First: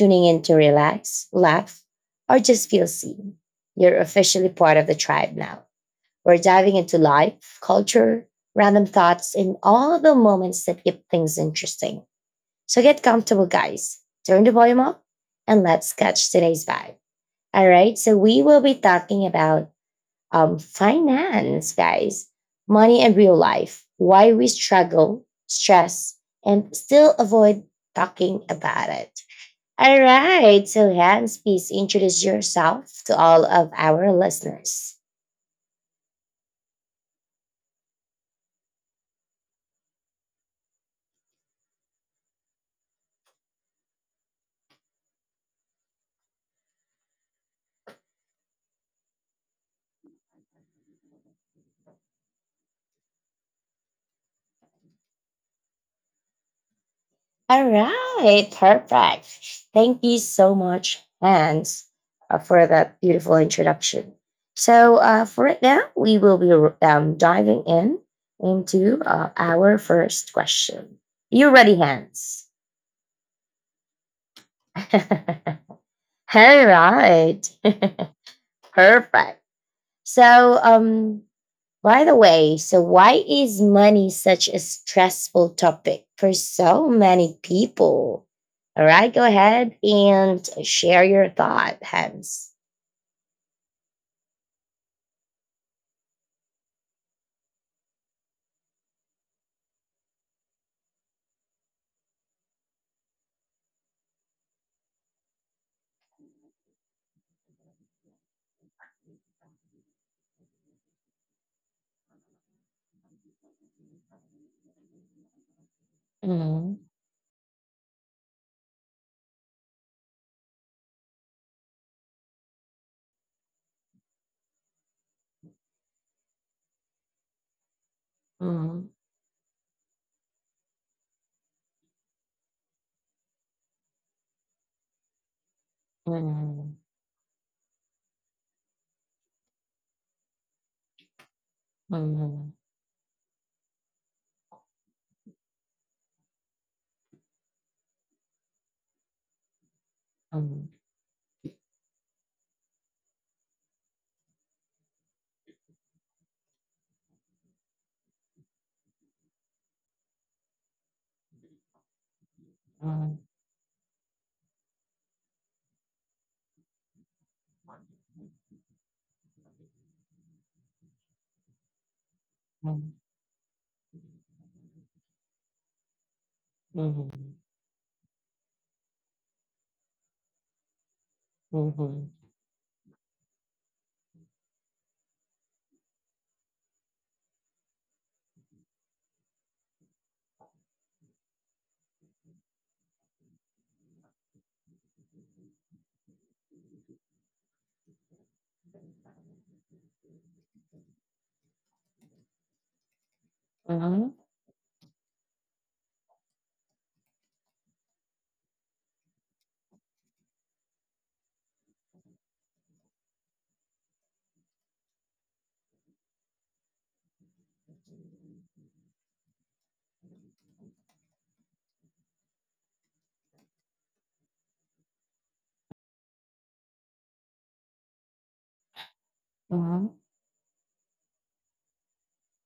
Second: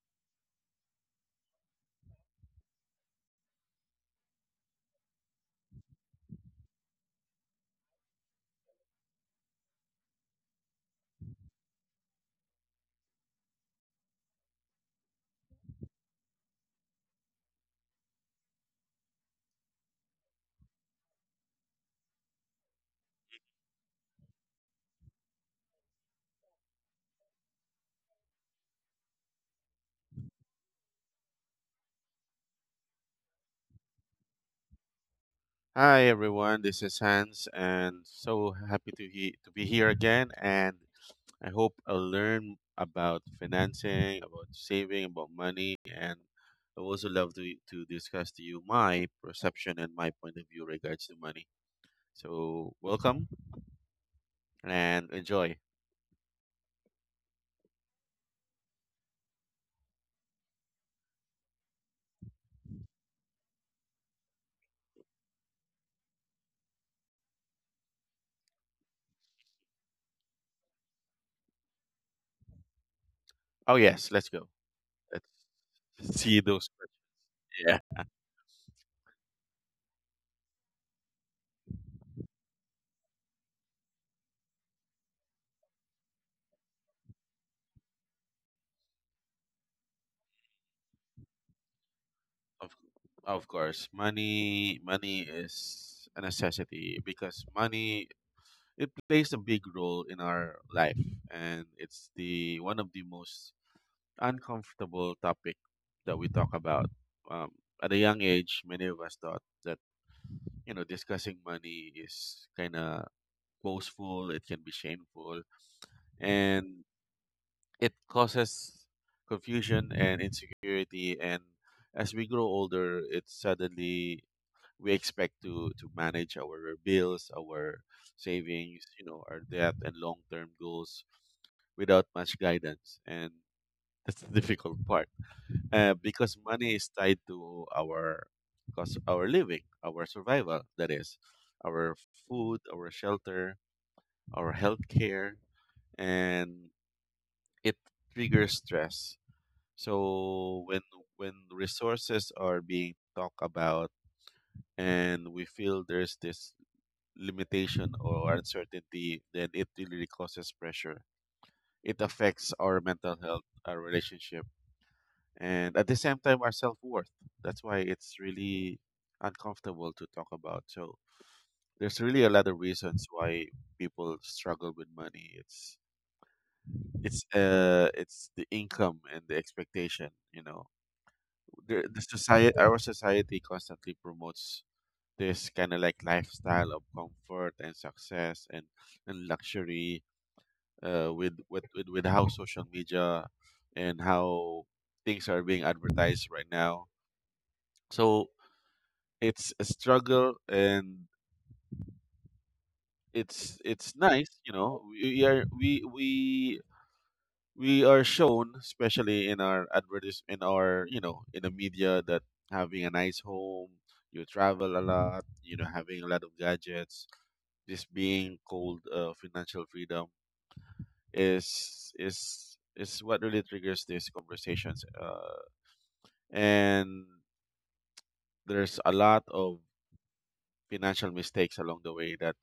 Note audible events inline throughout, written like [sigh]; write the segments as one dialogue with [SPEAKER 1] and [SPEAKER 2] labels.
[SPEAKER 1] tuning in to relax, laugh, or just feel seen, you're officially part of the tribe now. We're diving into life, culture, random thoughts, and all the moments that keep things interesting. So get comfortable, guys. Turn the volume up and let's catch today's vibe. All right. So we will be talking about finance, guys, money and real life, why we struggle, stress, and still avoid talking about it. All right. So, Hans, please introduce yourself to all of our listeners.
[SPEAKER 2] Hi everyone, this is Hans, and so happy to he to be here again. And I hope I'll learn about financing, about saving, about money, and I would also love to discuss to you my perception and my point of view regards to money. So welcome and enjoy.
[SPEAKER 1] All right, perfect. Thank you so much, Hans, for that beautiful introduction. So, for right now, we will be diving in into our first question. You ready, Hans?
[SPEAKER 2] Oh yes, let's go.
[SPEAKER 1] [laughs]
[SPEAKER 2] Let's
[SPEAKER 1] All
[SPEAKER 2] [laughs] see those.
[SPEAKER 1] right,
[SPEAKER 2] Yeah,
[SPEAKER 1] [laughs] perfect. So, by the way, so why is money such a stressful topic for so many people? All right, go ahead and share your thought, Hans.
[SPEAKER 2] of
[SPEAKER 1] [laughs]
[SPEAKER 2] of course, money is a necessity because money it plays a big role in our life and it's the one of the most uncomfortable topic that we talk about. um, at a young age, many of us thought that, you know, discussing money is kind of boastful, it can be shameful,
[SPEAKER 1] Mhm,
[SPEAKER 2] and it causes confusion and insecurity. And as we grow older, it suddenly, we expect to manage our bills, our
[SPEAKER 1] mhm,
[SPEAKER 2] savings, you know, our debt and long-term goals without much guidance, and that's the [laughs] difficult part. Because money is tied to our cost, our living, our survival. That is,
[SPEAKER 1] mhm,
[SPEAKER 2] our
[SPEAKER 1] mhm,
[SPEAKER 2] food, our shelter, our health care, and it triggers stress.
[SPEAKER 1] mhm,
[SPEAKER 2] So when resources are being talked about, and we feel there's this limitation or uncertainty, then it really causes pressure. It affects our
[SPEAKER 1] mhm,
[SPEAKER 2] mental health, our relationship, and at the same time, our self worth. That's why it's really uncomfortable to talk about. So there's really a lot of reasons why people struggle with money. It's it's
[SPEAKER 1] mhm,
[SPEAKER 2] uh it's the income and the expectation. You know, the, the
[SPEAKER 1] mhm,
[SPEAKER 2] society, our society constantly promotes this kind of like lifestyle of comfort and success and luxury with, with how social media and how things are being advertised right now. So it's a struggle, and it's
[SPEAKER 1] mhm,
[SPEAKER 2] nice, you know. We we are shown, especially in our you know, in the media, that having a nice home, you travel a lot, you know, having a lot of gadgets, this being called financial freedom, is is what really triggers these conversations. And there's a lot of
[SPEAKER 1] mhm,
[SPEAKER 2] financial mistakes along the way that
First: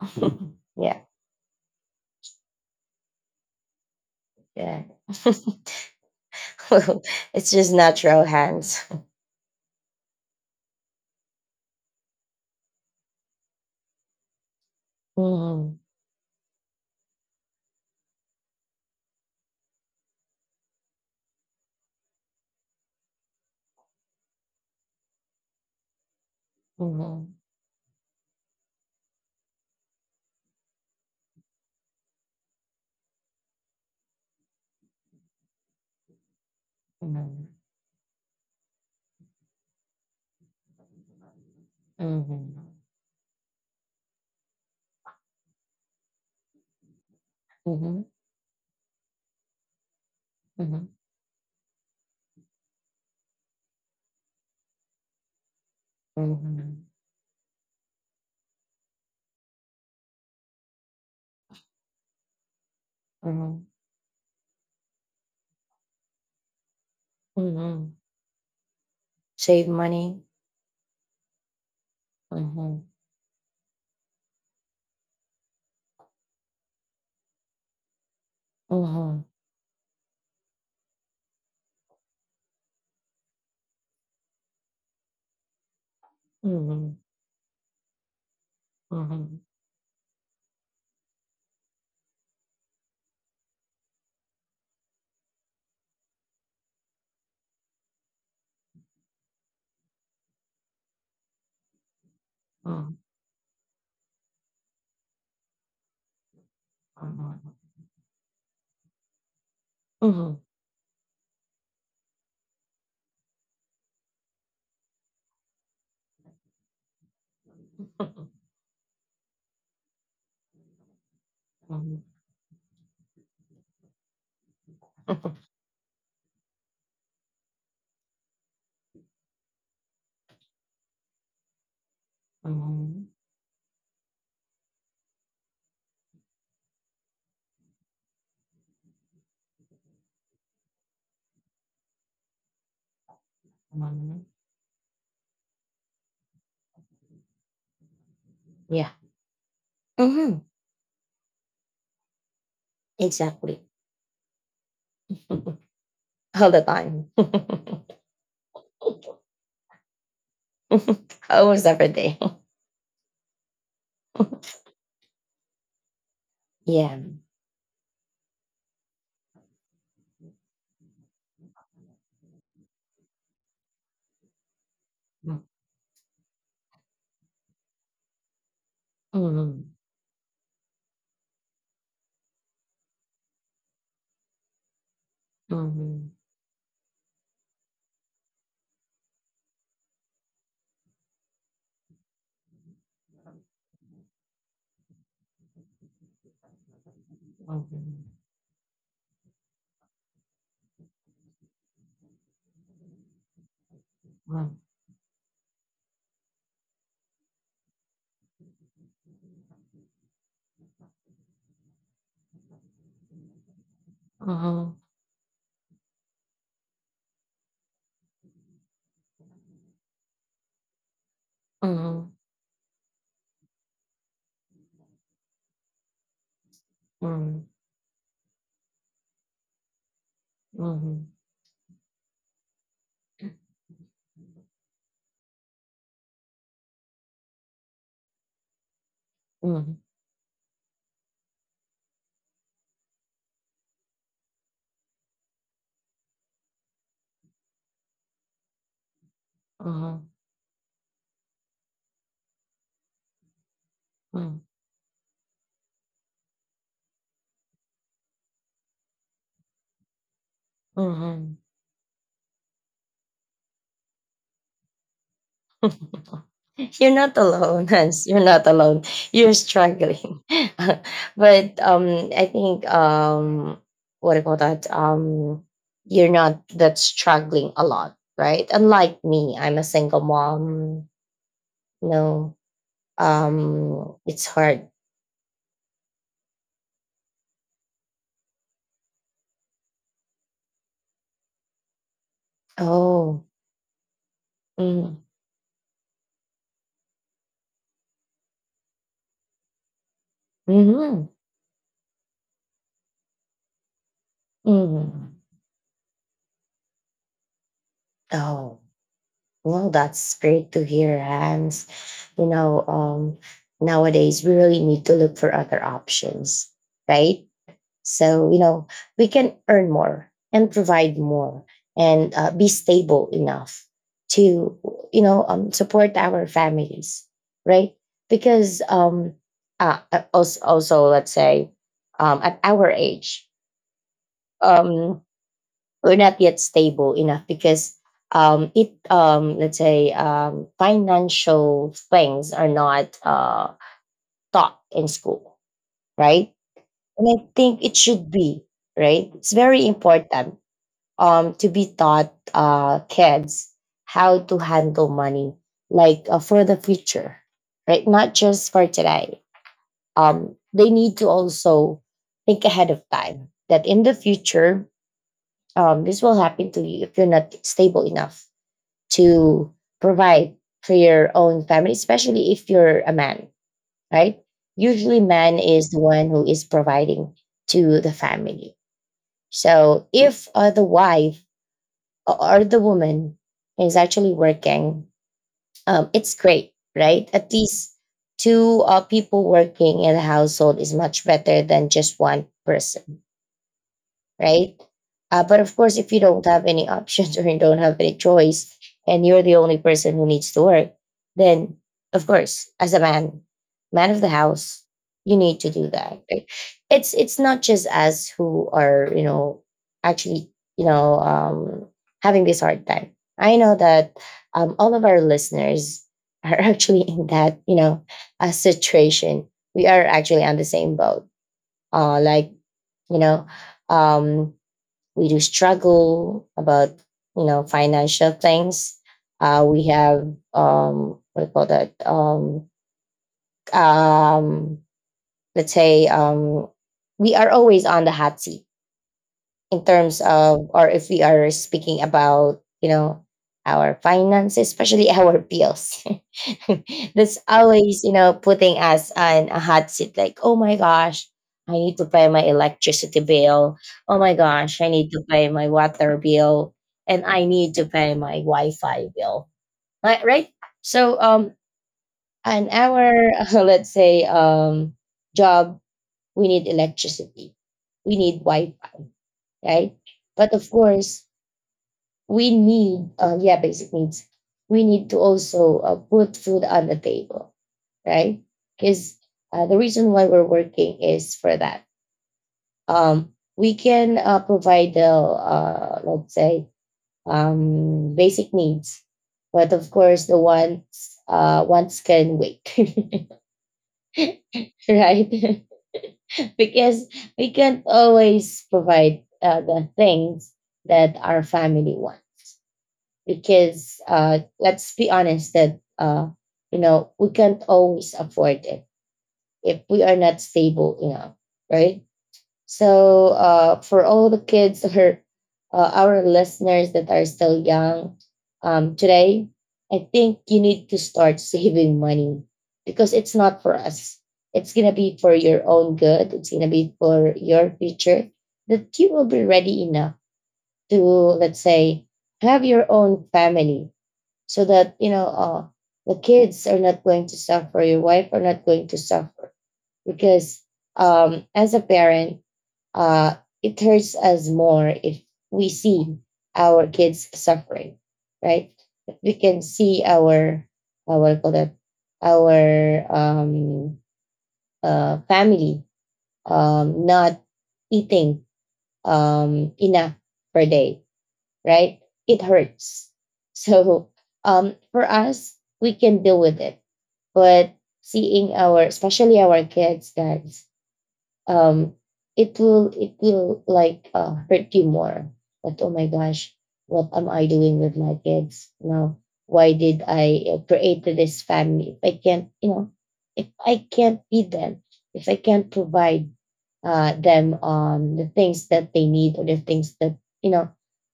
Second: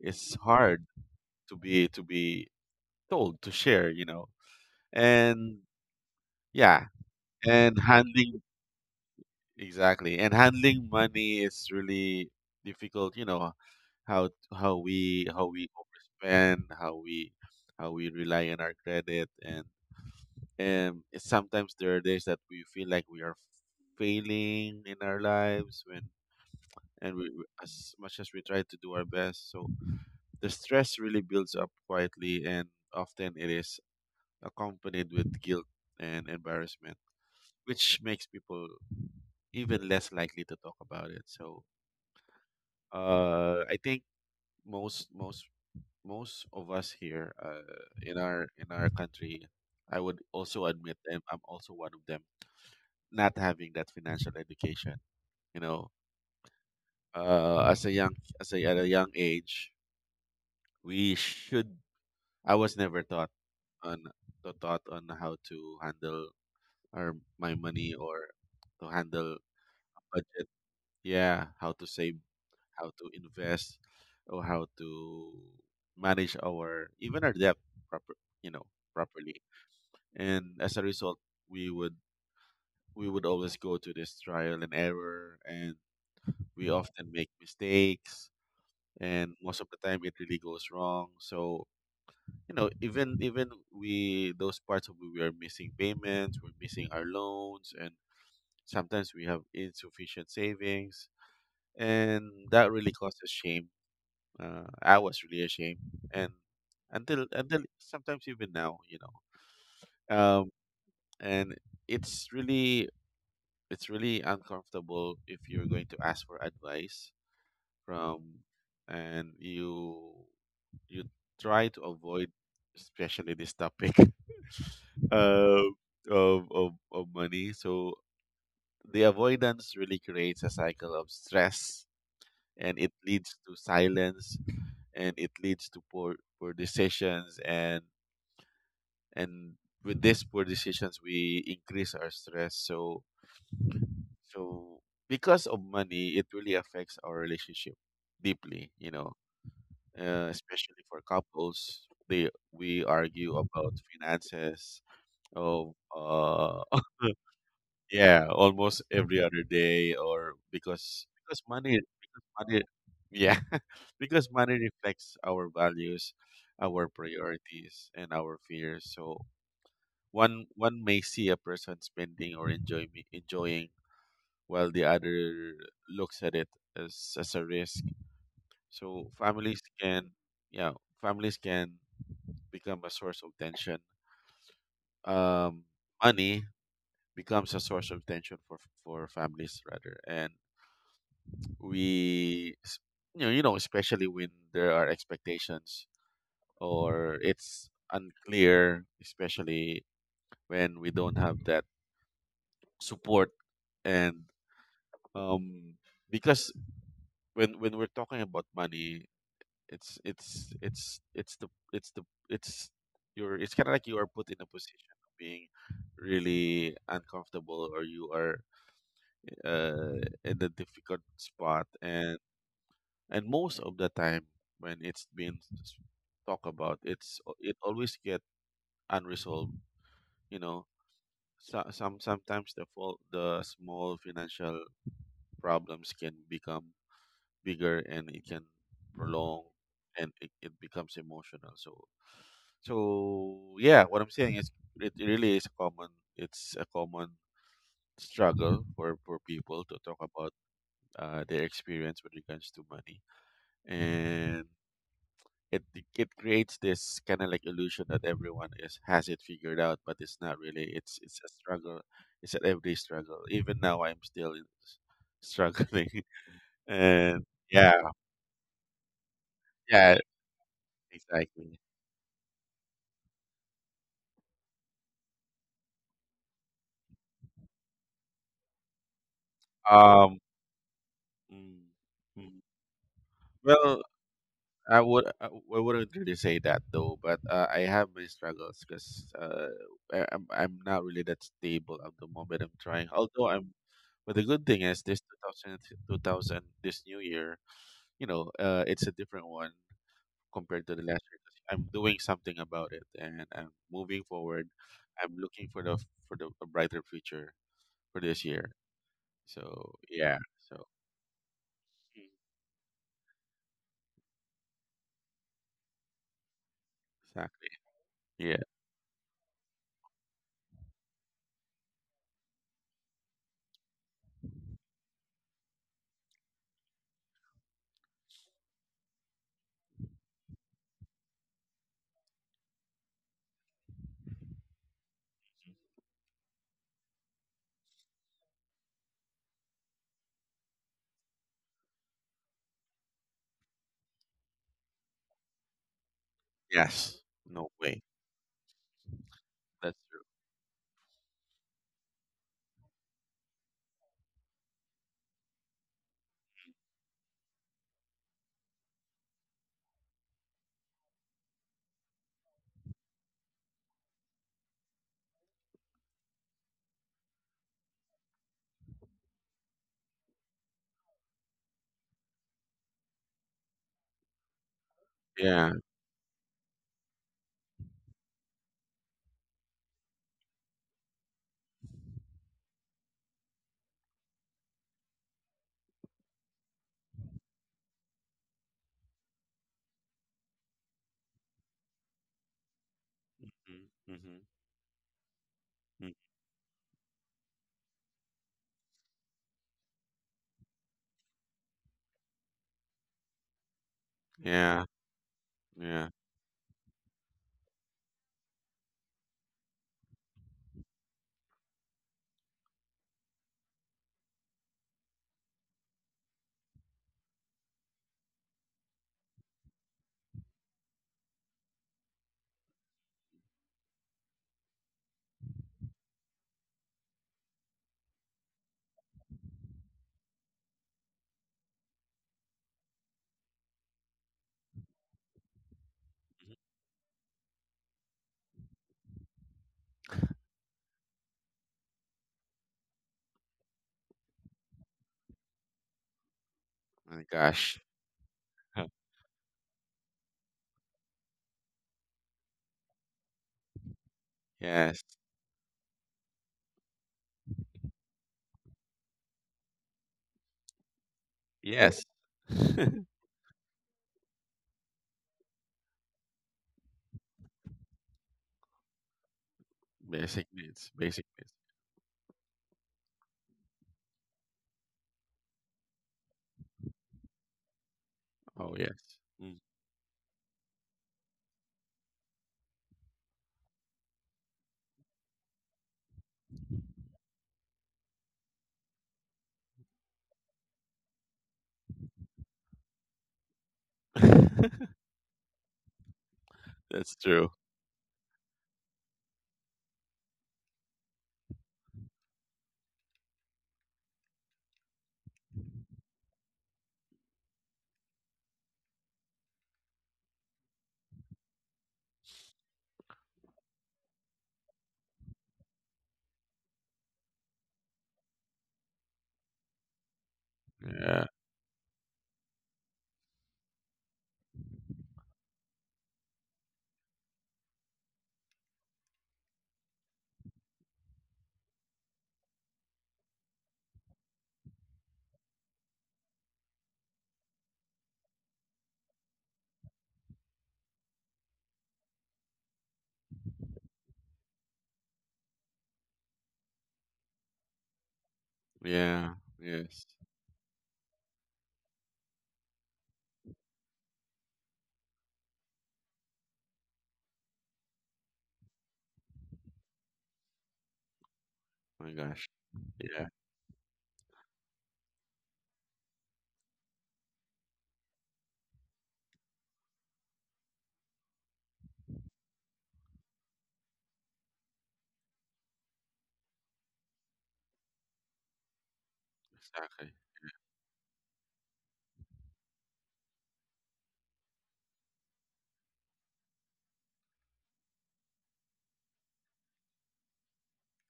[SPEAKER 2] it's
[SPEAKER 1] mhm. [laughs]
[SPEAKER 2] hard
[SPEAKER 1] Yeah,
[SPEAKER 2] to be told to share, you know,
[SPEAKER 1] yeah.
[SPEAKER 2] and yeah,
[SPEAKER 1] [laughs] It's just
[SPEAKER 2] and
[SPEAKER 1] natural,
[SPEAKER 2] handling.
[SPEAKER 1] Hans. [laughs]
[SPEAKER 2] Exactly. And handling money is really difficult, you know, how we
[SPEAKER 1] Mhm,
[SPEAKER 2] overspend, how we rely on our credit. And sometimes there are days that we feel like we are failing in our lives, when and
[SPEAKER 1] mhm,
[SPEAKER 2] as much as we try to do our best. So the stress really builds up quietly, and often it is accompanied with guilt and embarrassment,
[SPEAKER 1] mhm,
[SPEAKER 2] which makes people even less likely to talk about it. So
[SPEAKER 1] mhm,
[SPEAKER 2] I think most most most of us here
[SPEAKER 1] mhm,
[SPEAKER 2] in our country, I would also
[SPEAKER 1] mhm,
[SPEAKER 2] admit, and I'm also one of them, not having that financial education. You know,
[SPEAKER 1] mhm.
[SPEAKER 2] as a young, as a, at a young age, we should. I was never
[SPEAKER 1] Mhm.
[SPEAKER 2] on taught on how to handle our my money,
[SPEAKER 1] Mhm.
[SPEAKER 2] or to handle
[SPEAKER 1] Save money.
[SPEAKER 2] budget, yeah, how to save,
[SPEAKER 1] Mhm.
[SPEAKER 2] how to invest, or how to manage our even our debt proper, you know,
[SPEAKER 1] Mhm.
[SPEAKER 2] properly. And as a result, we would we would always go to this trial and error, and we
[SPEAKER 1] Mhm.
[SPEAKER 2] often make mistakes, and
[SPEAKER 1] Mhm.
[SPEAKER 2] most of the time it really goes wrong. So, you know, even we those parts of, we are missing payments, we're missing our loans, and sometimes we have insufficient savings, and that really
[SPEAKER 1] Mhm.
[SPEAKER 2] causes shame. I was really ashamed, and until
[SPEAKER 1] Mhm.
[SPEAKER 2] until sometimes even now, you know.
[SPEAKER 1] Mhm.
[SPEAKER 2] Um, and it's really, it's really uncomfortable if you're going to ask for advice from,
[SPEAKER 1] [laughs]
[SPEAKER 2] and you you try to
[SPEAKER 1] Mhm.
[SPEAKER 2] avoid, especially this topic, [laughs] uh,
[SPEAKER 1] [laughs]
[SPEAKER 2] of money. So the avoidance really creates a cycle of stress, and it
[SPEAKER 1] Mhm.
[SPEAKER 2] leads to silence, and it leads to poor decisions. And with these poor decisions, we increase our stress. So,
[SPEAKER 1] Mhm.
[SPEAKER 2] so because of money, it really affects our relationship deeply, you
[SPEAKER 1] Yeah.
[SPEAKER 2] know,
[SPEAKER 1] Hmm.
[SPEAKER 2] especially for couples, they we argue
[SPEAKER 1] Exactly.
[SPEAKER 2] about finances of
[SPEAKER 1] [laughs] All the time.
[SPEAKER 2] [laughs]
[SPEAKER 1] [laughs]
[SPEAKER 2] Yeah, almost every other day, or because
[SPEAKER 1] Almost every day. [laughs]
[SPEAKER 2] money yeah [laughs] because money reflects our values, our
[SPEAKER 1] Yeah.
[SPEAKER 2] priorities, and our fears. So one may see a person spending or enjoying, while the
[SPEAKER 1] Mm-hmm.
[SPEAKER 2] other looks at it as a risk. So families
[SPEAKER 1] Mm-hmm.
[SPEAKER 2] can, yeah, families can become a source of tension. Um, Money becomes a source of tension for families rather. And we you know, especially when there are expectations, or it's
[SPEAKER 1] Mm-hmm.
[SPEAKER 2] unclear, especially when we don't have that support. And
[SPEAKER 1] Mm-hmm.
[SPEAKER 2] um because when we're talking about money, it's it's it's it's the it's the it's you're, it's kind of like you are put in a
[SPEAKER 1] Mm-hmm.
[SPEAKER 2] position of being really uncomfortable, or you are in a difficult spot.
[SPEAKER 1] Mm-hmm.
[SPEAKER 2] And most of the time when it's been talked about, it's
[SPEAKER 1] Mm-hmm.
[SPEAKER 2] it always get unresolved, you know. So, sometimes the fault, the small financial problems can become bigger, and it can prolong,
[SPEAKER 1] Mm-hmm.
[SPEAKER 2] and it becomes emotional. So, so yeah, what I'm saying is, it really is a common, it's a common struggle for people to talk about their experience with regards to money. And it it creates this kind of like illusion that everyone is has it figured out, but it's not really. It's a
[SPEAKER 1] Mm-hmm.
[SPEAKER 2] struggle. It's an everyday struggle. Even now, I'm still struggling. [laughs]
[SPEAKER 1] You're not
[SPEAKER 2] And
[SPEAKER 1] alone, [laughs]
[SPEAKER 2] yeah,
[SPEAKER 1] Hans. You're not alone, you're
[SPEAKER 2] yeah,
[SPEAKER 1] struggling. [laughs] But
[SPEAKER 2] exactly.
[SPEAKER 1] I think, what do you call that, you're not that struggling a lot, right? Unlike me, I'm a single
[SPEAKER 2] Um,
[SPEAKER 1] mom.
[SPEAKER 2] mm,
[SPEAKER 1] No,
[SPEAKER 2] mm. Well,
[SPEAKER 1] it's hard.
[SPEAKER 2] I wouldn't really say that though, but I have my struggles because I'm not really that stable at the moment. I'm trying,
[SPEAKER 1] Oh.
[SPEAKER 2] although I'm. But the good thing is
[SPEAKER 1] Mm,
[SPEAKER 2] this two thousand this new year, you know, it's a different one compared to the last
[SPEAKER 1] mm,
[SPEAKER 2] year, 'cause I'm doing something about it, and I'm moving forward. I'm
[SPEAKER 1] mm.
[SPEAKER 2] looking for the, for the a brighter future for this year.
[SPEAKER 1] Oh, well,
[SPEAKER 2] So yeah,
[SPEAKER 1] that's great to
[SPEAKER 2] so
[SPEAKER 1] hear, Hans.
[SPEAKER 2] Mm.
[SPEAKER 1] You know, nowadays we really need to look for other options, right?
[SPEAKER 2] Exactly,
[SPEAKER 1] So, you
[SPEAKER 2] yeah,
[SPEAKER 1] know, we can earn more and provide more and be stable enough to, you know, support our families, right? Because also, also, let's say, at our age, um, we're not yet stable enough because, let's say, financial things are not taught in school, right?
[SPEAKER 2] yes,
[SPEAKER 1] And I
[SPEAKER 2] no
[SPEAKER 1] think it
[SPEAKER 2] way,
[SPEAKER 1] should be, right? It's very
[SPEAKER 2] that's true.
[SPEAKER 1] important to be taught, kids, how to handle money, like, for the future, right? Not just for today. They need to also think ahead of time that in the future, this will happen to you if you're not stable enough to provide for your own family, especially if you're a man, right? Usually, man
[SPEAKER 2] Yeah,
[SPEAKER 1] is the one who is providing to the family. So, if the wife or the woman is actually working, it's great, right? At least two people working in a household is much better than just one person,
[SPEAKER 2] mm-hmm.
[SPEAKER 1] right? But of course, if
[SPEAKER 2] Mm,
[SPEAKER 1] you don't have any options [laughs] or you don't have any choice, and you're the only person who needs to work, then of course, as a man, man of the house,
[SPEAKER 2] yeah,
[SPEAKER 1] you need to do
[SPEAKER 2] yeah.
[SPEAKER 1] that. Right? It's not just us who are, you know, actually, you know, having this hard time. I know that, all of our listeners are [laughs] actually in that, you know, a situation. We are actually on the same boat. Like, you know, um, we do struggle about, you know, financial things. Uh, we have, what do you call that, um let's say,
[SPEAKER 2] Mhm.
[SPEAKER 1] we are always on the hot seat in terms of, or if we are speaking about, you know, our finances, especially our bills. [laughs]
[SPEAKER 2] My
[SPEAKER 1] That's
[SPEAKER 2] gosh.
[SPEAKER 1] always, you know, putting
[SPEAKER 2] Huh.
[SPEAKER 1] us on a hot seat, like, oh my gosh, I need to pay my electricity bill, oh my gosh I
[SPEAKER 2] Yes,
[SPEAKER 1] need to pay my water bill, and I need to pay my wi-fi bill, right, right. So,
[SPEAKER 2] yes.
[SPEAKER 1] on
[SPEAKER 2] [laughs]
[SPEAKER 1] our [laughs] let's say, job, we need electricity, we need wi-fi, right?
[SPEAKER 2] Basic
[SPEAKER 1] But of
[SPEAKER 2] needs,
[SPEAKER 1] course,
[SPEAKER 2] basic needs.
[SPEAKER 1] we need, yeah, basic needs. We need to also put food on the table, right?
[SPEAKER 2] Oh
[SPEAKER 1] Because
[SPEAKER 2] yes, mm.
[SPEAKER 1] the reason why we're working is for that. We can provide the, let's say, basic needs, but of course, the ones, ones can wait, [laughs]
[SPEAKER 2] [laughs]
[SPEAKER 1] right? [laughs] Because
[SPEAKER 2] That's
[SPEAKER 1] we
[SPEAKER 2] true.
[SPEAKER 1] can't always provide the things that our family wants, because, let's be honest, that, you know, we can't always afford it if we are not stable enough, right? So, for all the kids or our listeners that are still young, today, I think you need to
[SPEAKER 2] Yeah,
[SPEAKER 1] start saving money, because it's not for us. It's gonna be for your own good. It's gonna be for your future, that you will be ready enough to, let's say, have your own family, so that, you know, the kids are not going to suffer, your wife are not going to suffer, because, as a parent, uh, it hurts us more if we see our kids suffering, right? If we
[SPEAKER 2] yeah,
[SPEAKER 1] can see
[SPEAKER 2] yes.
[SPEAKER 1] our, what do you call that, our, family, not eating enough per day, right?
[SPEAKER 2] My
[SPEAKER 1] It
[SPEAKER 2] gosh.
[SPEAKER 1] hurts.
[SPEAKER 2] Yeah,
[SPEAKER 1] So, for us, we can deal with it. But seeing our, especially our kids, guys, um, it will like hurt you more. That, oh my gosh, what am I doing with my kids? You know, why did
[SPEAKER 2] exactly.
[SPEAKER 1] I create this family? If I can't, you know, if I can't feed them, if I can't provide them, the things that they need or the things that, you know,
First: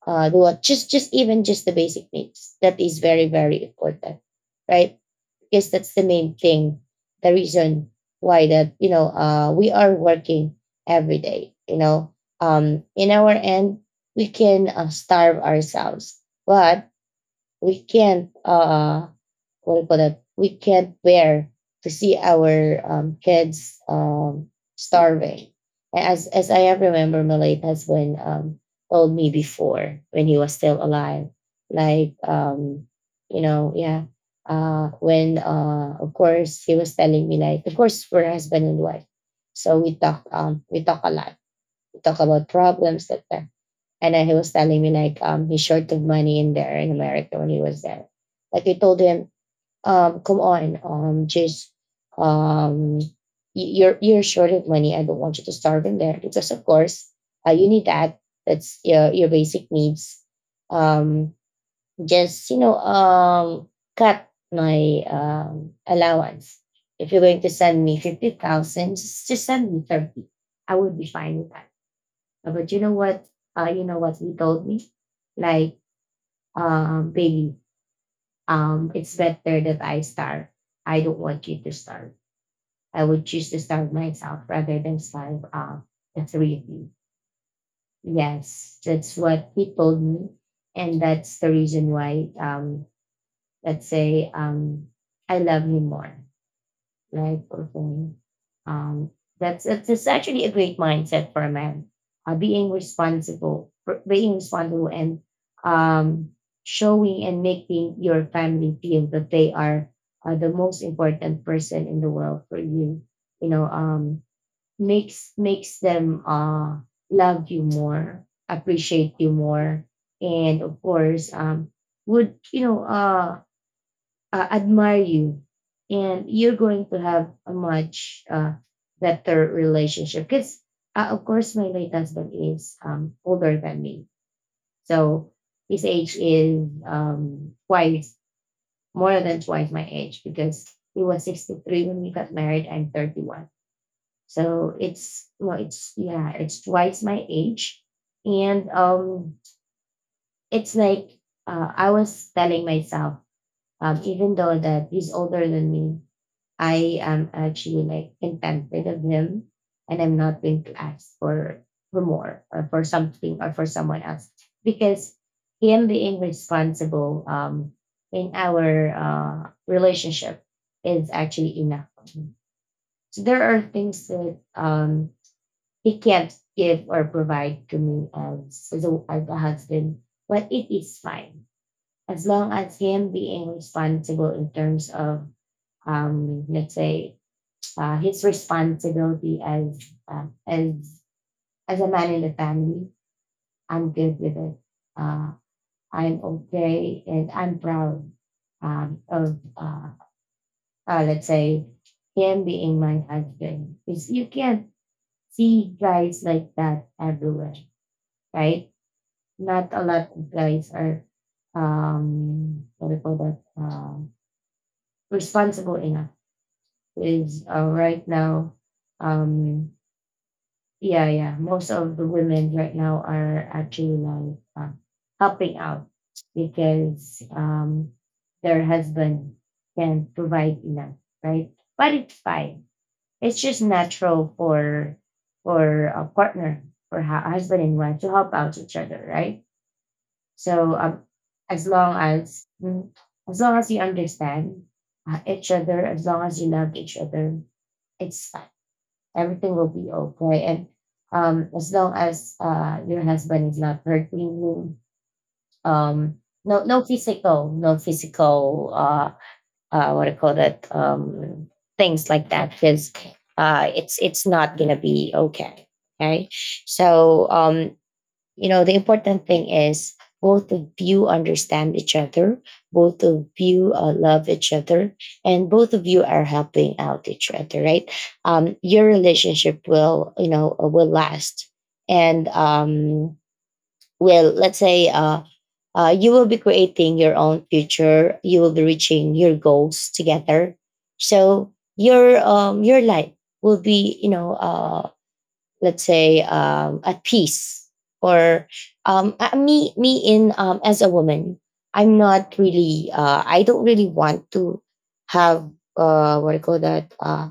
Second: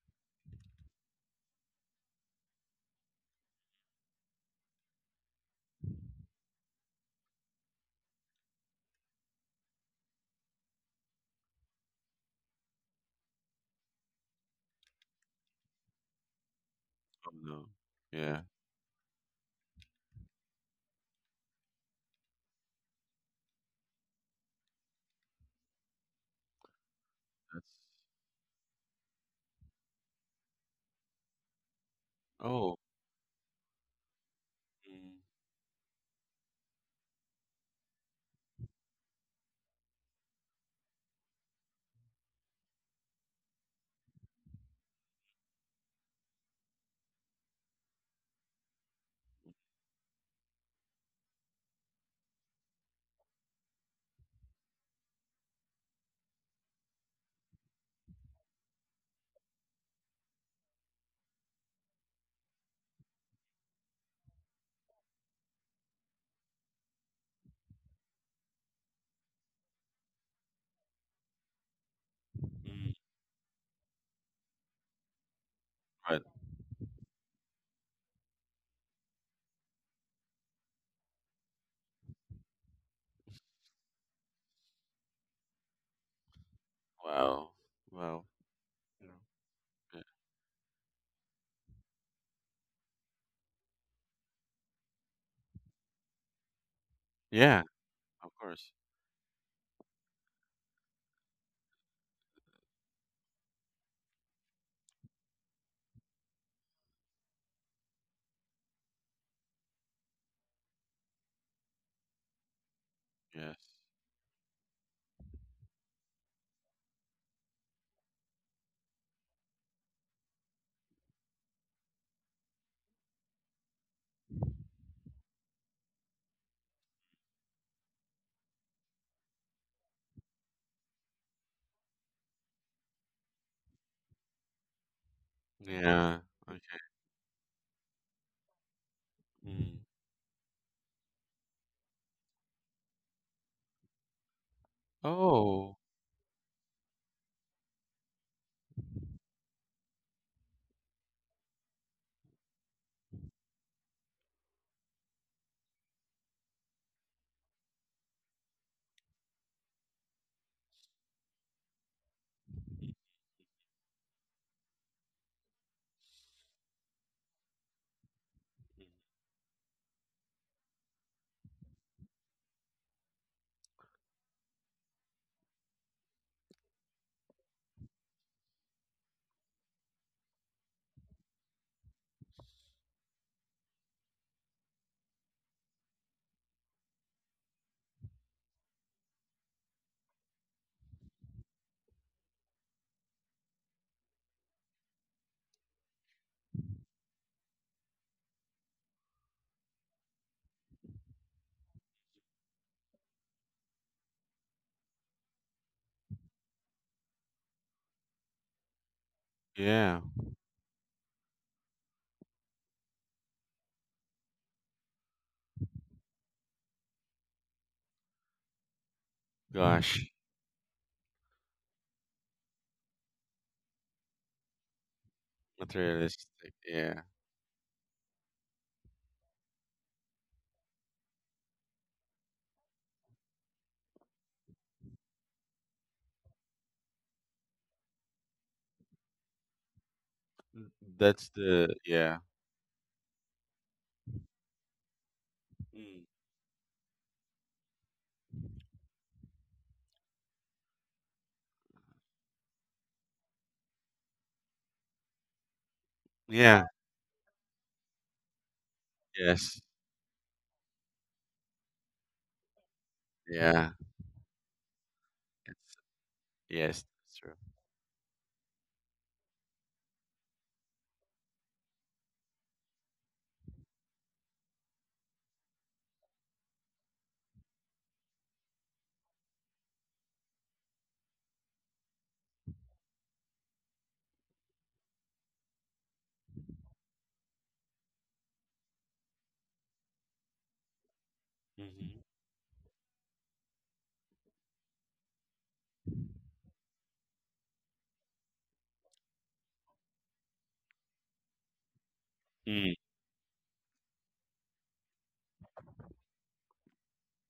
[SPEAKER 1] the what, just even just the basic needs, that is very very important, right? Because that's the main thing, the reason why that, you know, we are working every day, you know, in our end we can starve ourselves, but
[SPEAKER 2] Oh, no.
[SPEAKER 1] we can't,
[SPEAKER 2] Yeah,
[SPEAKER 1] what do you call that? We can't bear to see our, kids, starving. As I have remember, Malay late
[SPEAKER 2] that's
[SPEAKER 1] husband, told me before when he was still alive, like,
[SPEAKER 2] oh.
[SPEAKER 1] you know, yeah.
[SPEAKER 2] Mm,
[SPEAKER 1] When, of course he was telling me like, of course we're husband and wife, so we talk, we talk a lot. We talk about problems, that, and then he was telling me like, he's short of money in there, in America, when he was there. Like I told him, come on. Just, um, you're short of money. I don't want you to starve in there, because, of course, you need that. That's your basic needs. Um, just, you know, cut my, allowance. If you're going to send me 50,000, just send me 30. I would be fine with that. But you know
[SPEAKER 2] mm,
[SPEAKER 1] what? You know what he told me, like,
[SPEAKER 2] but
[SPEAKER 1] Bailey, it's better that I starve. I don't want you to starve. I would choose to starve myself rather than starve, the three of you.
[SPEAKER 2] wow. Wow!
[SPEAKER 1] Yes,
[SPEAKER 2] You know,
[SPEAKER 1] that's what he told
[SPEAKER 2] yeah.
[SPEAKER 1] me. And that's the reason why, let's say, I love him more, right?
[SPEAKER 2] Yeah,
[SPEAKER 1] Performing.
[SPEAKER 2] of course.
[SPEAKER 1] Um, that's, it's actually a great mindset for a man. Being responsible, being responsible, and, um, showing and making your family feel that they are, the most important person in the world for you. You know,
[SPEAKER 2] Yes.
[SPEAKER 1] makes, them, love you more, appreciate you more, and of course, would, you know, admire you, and you're going to have a much, better relationship. Because, of course my late husband is, older than me, so his age
[SPEAKER 2] Yeah.
[SPEAKER 1] is,
[SPEAKER 2] Okay.
[SPEAKER 1] twice, more than twice
[SPEAKER 2] Mm.
[SPEAKER 1] my age, because he was 63 when we got married, I'm 31. So it's, well,
[SPEAKER 2] Oh.
[SPEAKER 1] it's, yeah, it's twice my age. And, it's like, I was telling myself, even though that he's older than me, I am actually like contented of him, and I'm not going to ask for, more, or for something, or for someone else, because him being responsible, in our
[SPEAKER 2] Mm.
[SPEAKER 1] uh relationship is actually enough for me. So there are things that, he can't give or provide to me as, as a husband, but it is fine as long as him being responsible in terms of, let's say, his responsibility as, uh, as as a man in the family. I'm good with it. Uh, I'm okay, and I'm proud, of let's say, him being my husband. Because you can't see guys like that everywhere, right? Not a
[SPEAKER 2] Yeah.
[SPEAKER 1] lot of guys are, what do you call that, responsible enough. Is, right now, um
[SPEAKER 2] Gosh.
[SPEAKER 1] yeah, yeah. Most of the women right now are actually like, helping out
[SPEAKER 2] Materialistic. Yeah.
[SPEAKER 1] because, their husband can provide enough, right? But it's fine. It's just natural for a partner, for husband and wife to help out each other, right?
[SPEAKER 2] Mm,
[SPEAKER 1] So
[SPEAKER 2] that's
[SPEAKER 1] as
[SPEAKER 2] the
[SPEAKER 1] long
[SPEAKER 2] yeah.
[SPEAKER 1] as mm, as long as you understand each other,
[SPEAKER 2] Mm.
[SPEAKER 1] as long as you love each other, it's everything will be okay. And as long as your husband is not hurting you, um, no,
[SPEAKER 2] Yeah.
[SPEAKER 1] no physical,
[SPEAKER 2] Yes.
[SPEAKER 1] what do you call that, things like that, because
[SPEAKER 2] Yeah.
[SPEAKER 1] it's not gonna be okay.
[SPEAKER 2] It's,
[SPEAKER 1] Okay,
[SPEAKER 2] yes, that's
[SPEAKER 1] so
[SPEAKER 2] true.
[SPEAKER 1] the important thing is both of you understand each other, both of you love each other, and both of you are helping out each other, right? Your relationship will will last. And will, let's say, you will be creating your own future. You will be reaching your goals together. So
[SPEAKER 2] Hmm.
[SPEAKER 1] your life will be, let's say, at peace. Or me me in as a woman,
[SPEAKER 2] Mm.
[SPEAKER 1] I don't really want to have what I call that, uh,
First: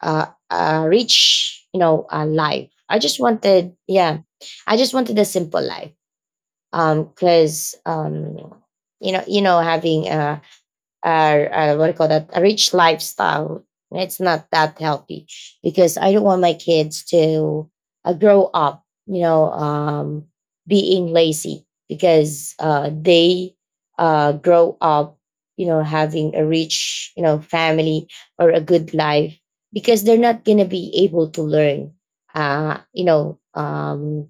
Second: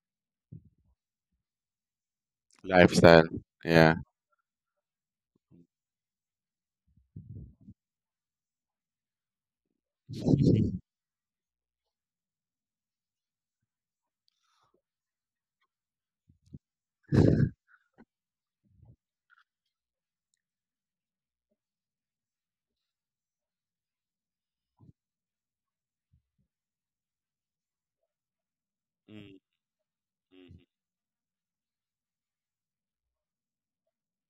[SPEAKER 1] uh, uh, rich, life.
[SPEAKER 2] Lifestyle. Yeah.
[SPEAKER 1] I just wanted a simple life, because you know having a, uh, what do you call that, a rich lifestyle. It's not that healthy because I don't want my kids to grow up, being lazy, because they grow up, having a rich, family or a good life,
[SPEAKER 2] Mm-hmm.
[SPEAKER 1] because they're not going to be able to learn, uh, you know, um,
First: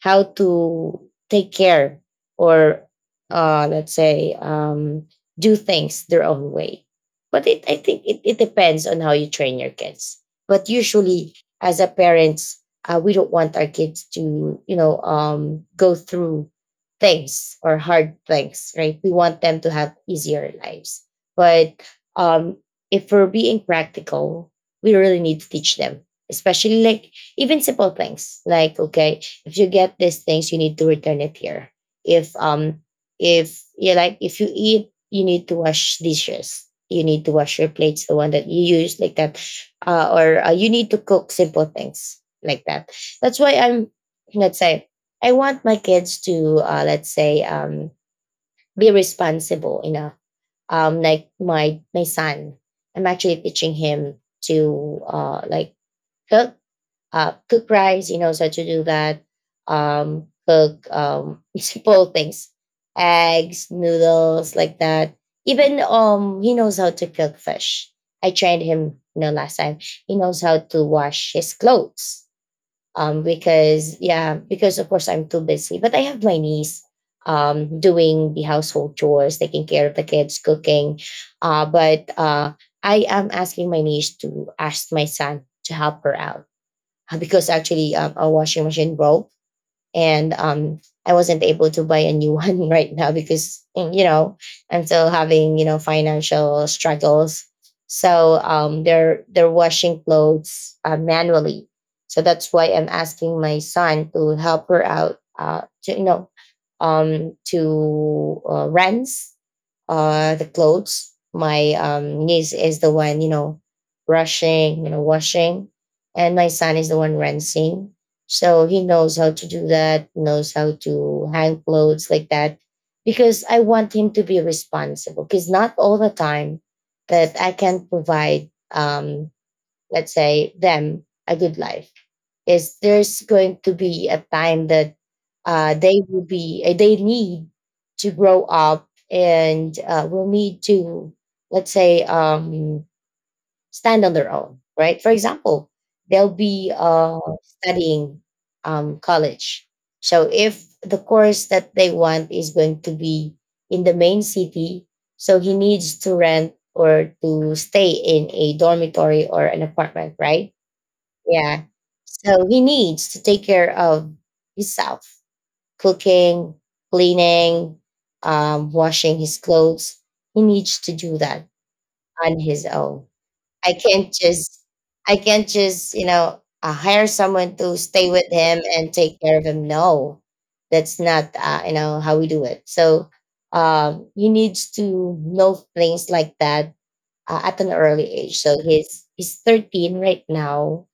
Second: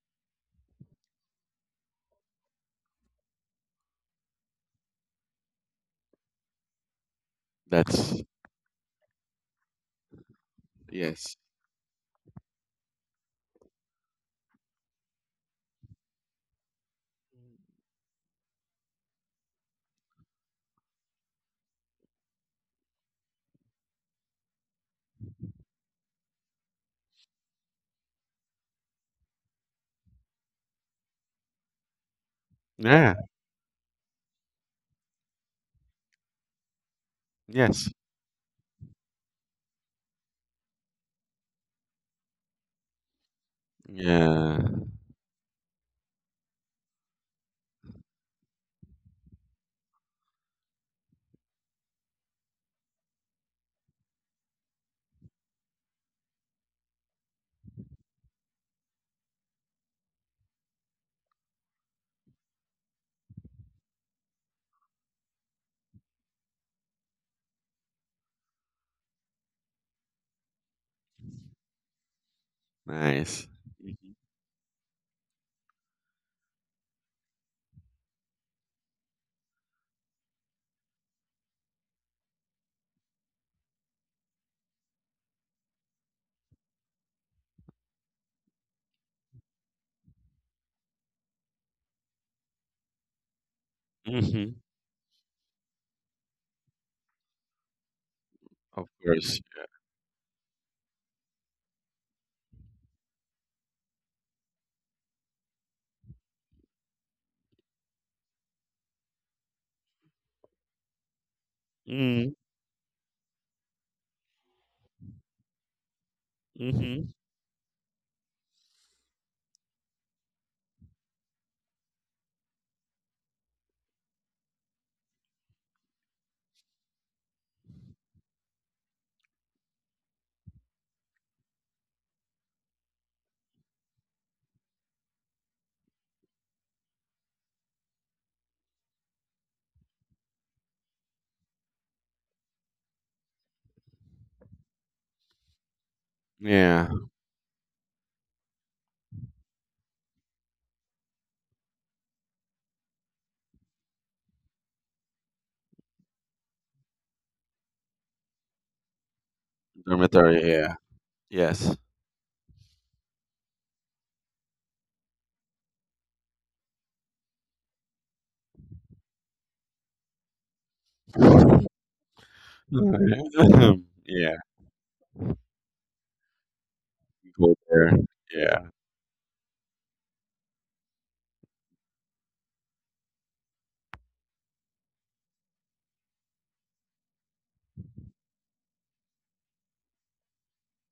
[SPEAKER 1] how to take care, or let's say, do things their own way. But I think
[SPEAKER 2] That's
[SPEAKER 1] it depends on how you train your kids. But usually,
[SPEAKER 2] yes.
[SPEAKER 1] as a parents, we don't want our kids to, go through things, or hard things, right? We want them to have easier lives. But um, if we're being practical, we really need to teach them, especially like even simple things like, okay, if you get these things, you need to return it here. If um
[SPEAKER 2] Yeah.
[SPEAKER 1] if you eat, you need to wash dishes. You need to wash your
[SPEAKER 2] Yes.
[SPEAKER 1] plates, the one that you use, like that, or you need to cook simple things like that. That's why I'm let's
[SPEAKER 2] Yeah.
[SPEAKER 1] say I want my kids to, let's say, be responsible. You know, like my son, I'm actually teaching him to, like, cook, cook rice. He knows how to do that. Cook, [laughs] simple things: eggs, noodles, like that. Even, he knows how to cook fish. I trained him, last time. He knows how to wash his clothes. Um,
[SPEAKER 2] Nice.
[SPEAKER 1] because
[SPEAKER 2] Hmm.
[SPEAKER 1] yeah, because of course I'm too busy. But I have my niece doing the household chores, taking care of the kids, cooking. But I am asking my niece to ask my son to help her out, because actually, our washing machine broke and, I wasn't able to buy a new [laughs] one right now because,
[SPEAKER 2] Hmm.
[SPEAKER 1] I'm still having, financial struggles. So
[SPEAKER 2] Of
[SPEAKER 1] they're
[SPEAKER 2] course.
[SPEAKER 1] they're washing clothes, manually. So that's why I'm asking my son to help her out, to, rents the clothes. My
[SPEAKER 2] Mm.
[SPEAKER 1] niece is the one, brushing, washing, and my son is the
[SPEAKER 2] Hmm.
[SPEAKER 1] one rinsing. So he knows how to do that, knows how to hang clothes, like that. Because I want him to be responsible. Because not all the time that I can provide let's say them a good life. Is there's going to be a time that, they will be they need to grow up, and will need to, let's say, stand on their own, right? For example, they'll be,
[SPEAKER 2] Yeah.
[SPEAKER 1] studying, college. So if the course that they want is going to be in the main city, so he needs to rent or to stay in a dormitory or an apartment,
[SPEAKER 2] Dormitory.
[SPEAKER 1] right?
[SPEAKER 2] Yeah.
[SPEAKER 1] Yeah.
[SPEAKER 2] Yes.
[SPEAKER 1] So he needs to take care of himself: cooking, cleaning, washing his clothes. He needs to do
[SPEAKER 2] [laughs]
[SPEAKER 1] that on his own. I can't
[SPEAKER 2] Yeah.
[SPEAKER 1] just I can't just hire someone
[SPEAKER 2] Go
[SPEAKER 1] to
[SPEAKER 2] there.
[SPEAKER 1] stay with him
[SPEAKER 2] Yeah.
[SPEAKER 1] and take care of him. No, that's not, you know how we do it. So he needs to know things like that, at an early age. So he's 13 right now,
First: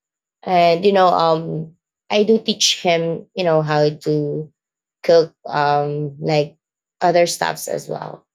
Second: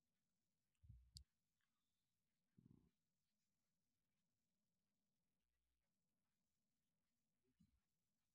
[SPEAKER 1] and I do teach him, you know, how to cook, like, other stuffs as well,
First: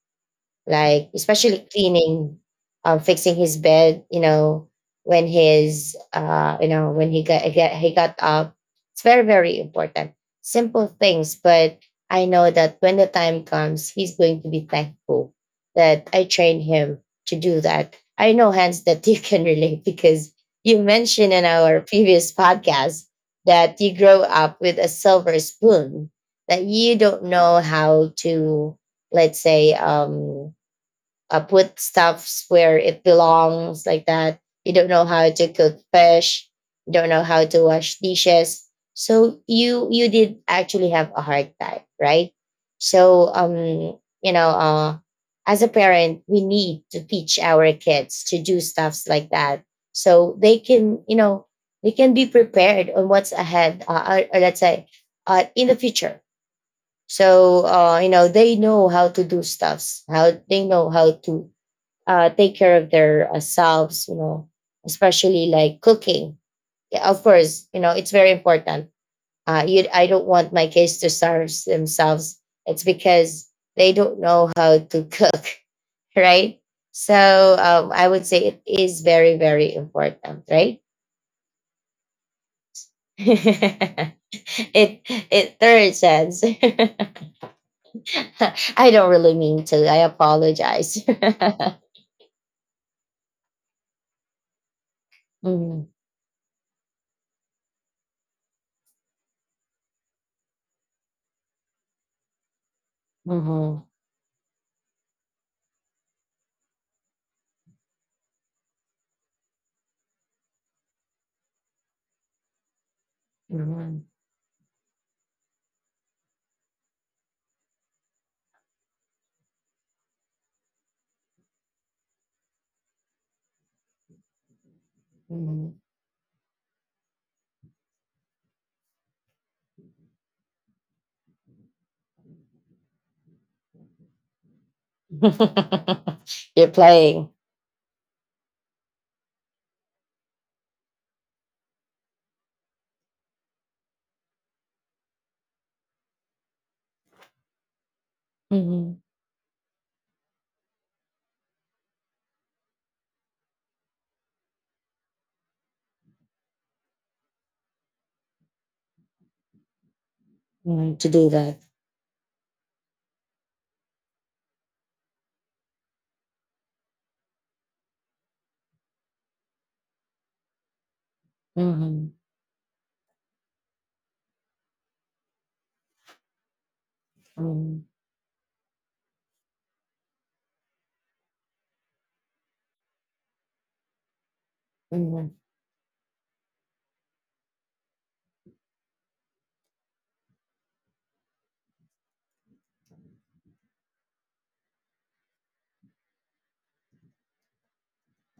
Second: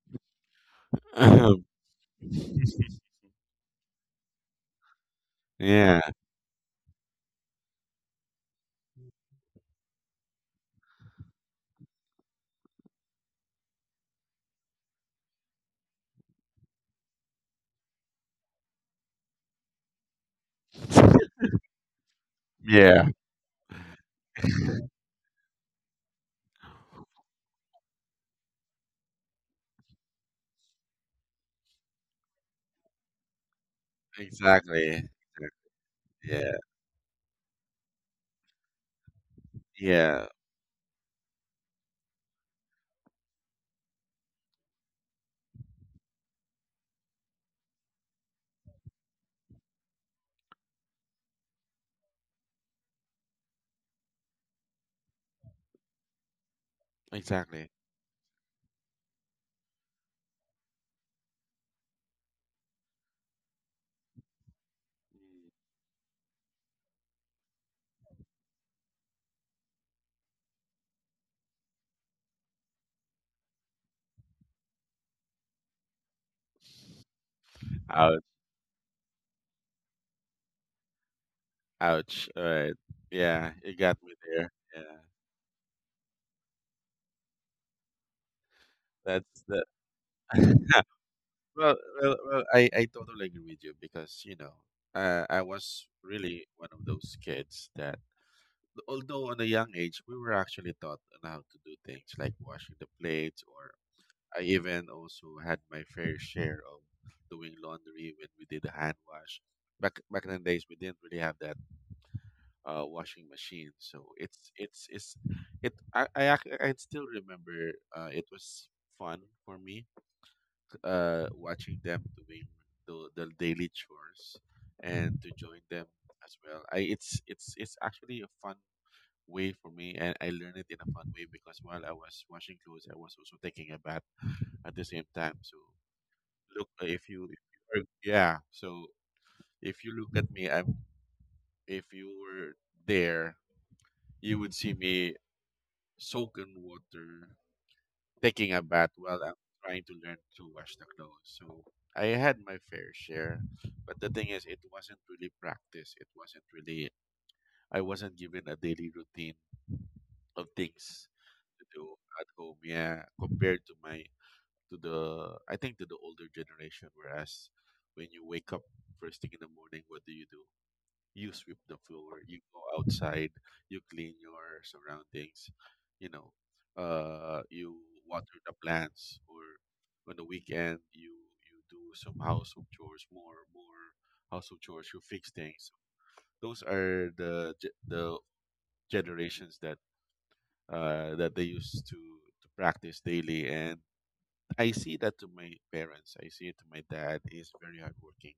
[SPEAKER 1] like especially
[SPEAKER 2] [laughs]
[SPEAKER 1] cleaning, fixing his bed. You know, when his
[SPEAKER 2] Yeah.
[SPEAKER 1] uh, you know, when he got up, it's very very important. Simple things, but I know that when the time comes, he's going to be thankful that I trained him to do that. I know, Hans, that you [laughs] can relate, because you mentioned in our previous podcast
[SPEAKER 2] Yeah.
[SPEAKER 1] that you grow up with a silver spoon, that you don't know how to, let's say, put stuffs where it belongs, like that. You don't know
[SPEAKER 2] Exactly.
[SPEAKER 1] how to cook fish.
[SPEAKER 2] Yeah.
[SPEAKER 1] You don't know how to wash dishes. So you
[SPEAKER 2] Yeah.
[SPEAKER 1] did actually have a hard time, right? So as a parent, we need to teach our kids to do stuffs like that, so they can be prepared on what's ahead, or let's say, in the future. So
[SPEAKER 2] Exactly.
[SPEAKER 1] they know how to do stuffs. How They know how to, take care of their, selves, especially like cooking. Yeah, of course, it's very important. I don't want my kids to starve themselves. It's because they don't know how to cook, [laughs] right? So I
[SPEAKER 2] Ouch.
[SPEAKER 1] would say it is very, very important, right?
[SPEAKER 2] Ouch. All right.
[SPEAKER 1] [laughs]
[SPEAKER 2] Yeah. You got me
[SPEAKER 1] it
[SPEAKER 2] there. Yeah.
[SPEAKER 1] it third sense. [laughs] I don't really
[SPEAKER 2] That's the.
[SPEAKER 1] mean to. I
[SPEAKER 2] [laughs]
[SPEAKER 1] apologize.
[SPEAKER 2] Well,
[SPEAKER 1] [laughs]
[SPEAKER 2] well, well, I totally agree with you because, you know, I was
[SPEAKER 1] Mhm,
[SPEAKER 2] really one of those kids that, although on a young age, we were actually taught on how to do things like washing the plates, or
[SPEAKER 1] mhm,
[SPEAKER 2] I even also had my fair share of doing laundry when we did a hand wash. Back in the days, we didn't really have that washing machine, so
[SPEAKER 1] mhm,
[SPEAKER 2] it. I still remember it was fun for me, watching them doing the daily chores, and to join
[SPEAKER 1] mhm.
[SPEAKER 2] them as well. I, it's actually a fun way for me, and I learned it in a fun way, because while I was washing clothes, I was also taking a bath at the same
[SPEAKER 1] [laughs]
[SPEAKER 2] time. So look,
[SPEAKER 1] You're playing.
[SPEAKER 2] if you are, yeah, so if you look at me, I'm, if you were there, you would see me soak in water, taking a bath
[SPEAKER 1] Mhm,
[SPEAKER 2] while I'm trying to learn to wash the clothes. So I had my fair share, but the thing is, it wasn't really practice. It wasn't really. I wasn't given a daily routine of
[SPEAKER 1] mhm,
[SPEAKER 2] things
[SPEAKER 1] to do that.
[SPEAKER 2] to do at home. Yeah, compared to my, to the, I think to the older generation. Whereas when you wake up first thing in the morning, what do you do? You sweep the
[SPEAKER 1] Mhm,
[SPEAKER 2] floor, you go outside, you clean your surroundings, you know, you
[SPEAKER 1] mhm,
[SPEAKER 2] water the plants. Or on the weekend you, you do some household chores, more household chores, you fix
[SPEAKER 1] mhm,
[SPEAKER 2] things. Those are the generations that that they used to practice daily. And I see that to my parents. I see it to my dad. He's very hardworking.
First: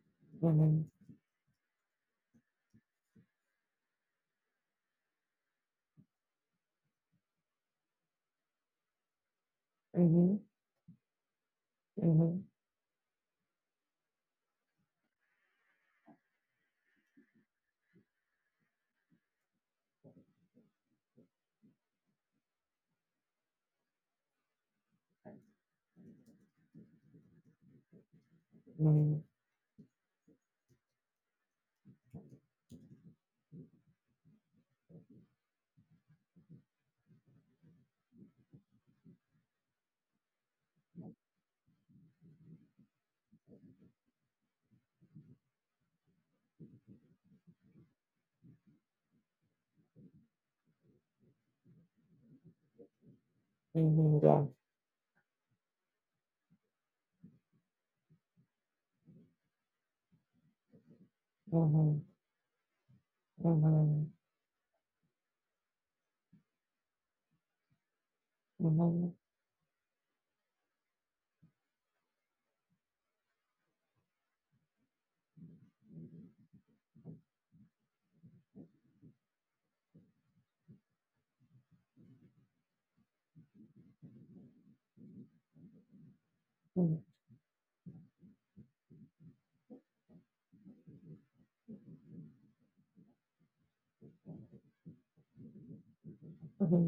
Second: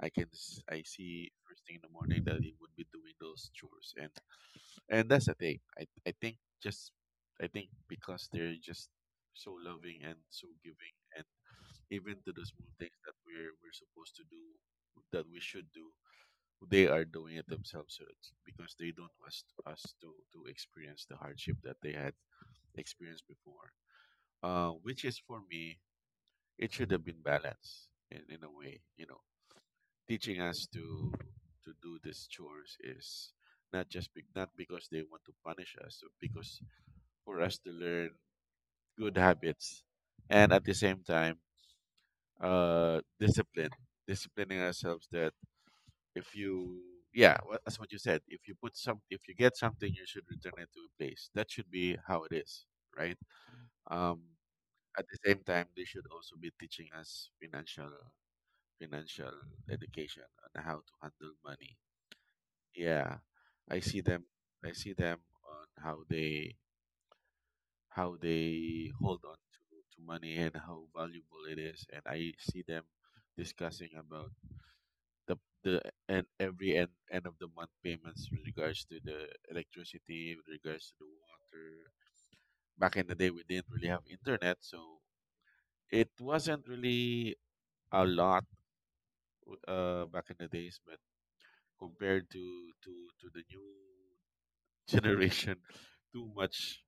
[SPEAKER 2] I can I
[SPEAKER 1] mhm,
[SPEAKER 2] see first thing in the morning that he would be doing those chores. And that's the thing. I think, just, I think because they're just so loving and
[SPEAKER 1] mhm,
[SPEAKER 2] so giving, and even to the
[SPEAKER 1] mhm,
[SPEAKER 2] small things that we're supposed to do, that we should do, they are doing it themselves, so it's because they don't want us to experience the hardship that they had experienced before. Which is, for me, it should have been balanced in a way, you
[SPEAKER 1] mhm,
[SPEAKER 2] know, teaching us to do these chores is not just be, not because they want to punish us, but because for us to learn good habits. And at the same time, discipline, disciplining ourselves that if you yeah, wha- that's what you said. If you put some, if you get something, you should return it to a place. That should be how it is, right?
[SPEAKER 1] mhm,
[SPEAKER 2] Um,
[SPEAKER 1] yeah.
[SPEAKER 2] at the same time, they should also be teaching us financial education on how to handle money.
[SPEAKER 1] Mhm,
[SPEAKER 2] Yeah, I see
[SPEAKER 1] mhm,
[SPEAKER 2] them. I see them on how they
[SPEAKER 1] mhm, mhm,
[SPEAKER 2] hold on to money and how valuable it is, and I see them discussing about the the and every end of the month payments with regards to the electricity, with regards to the water. Back in the day, we didn't really have internet, so it wasn't really a lot, back in the days, but compared to the new [laughs] generation, too much,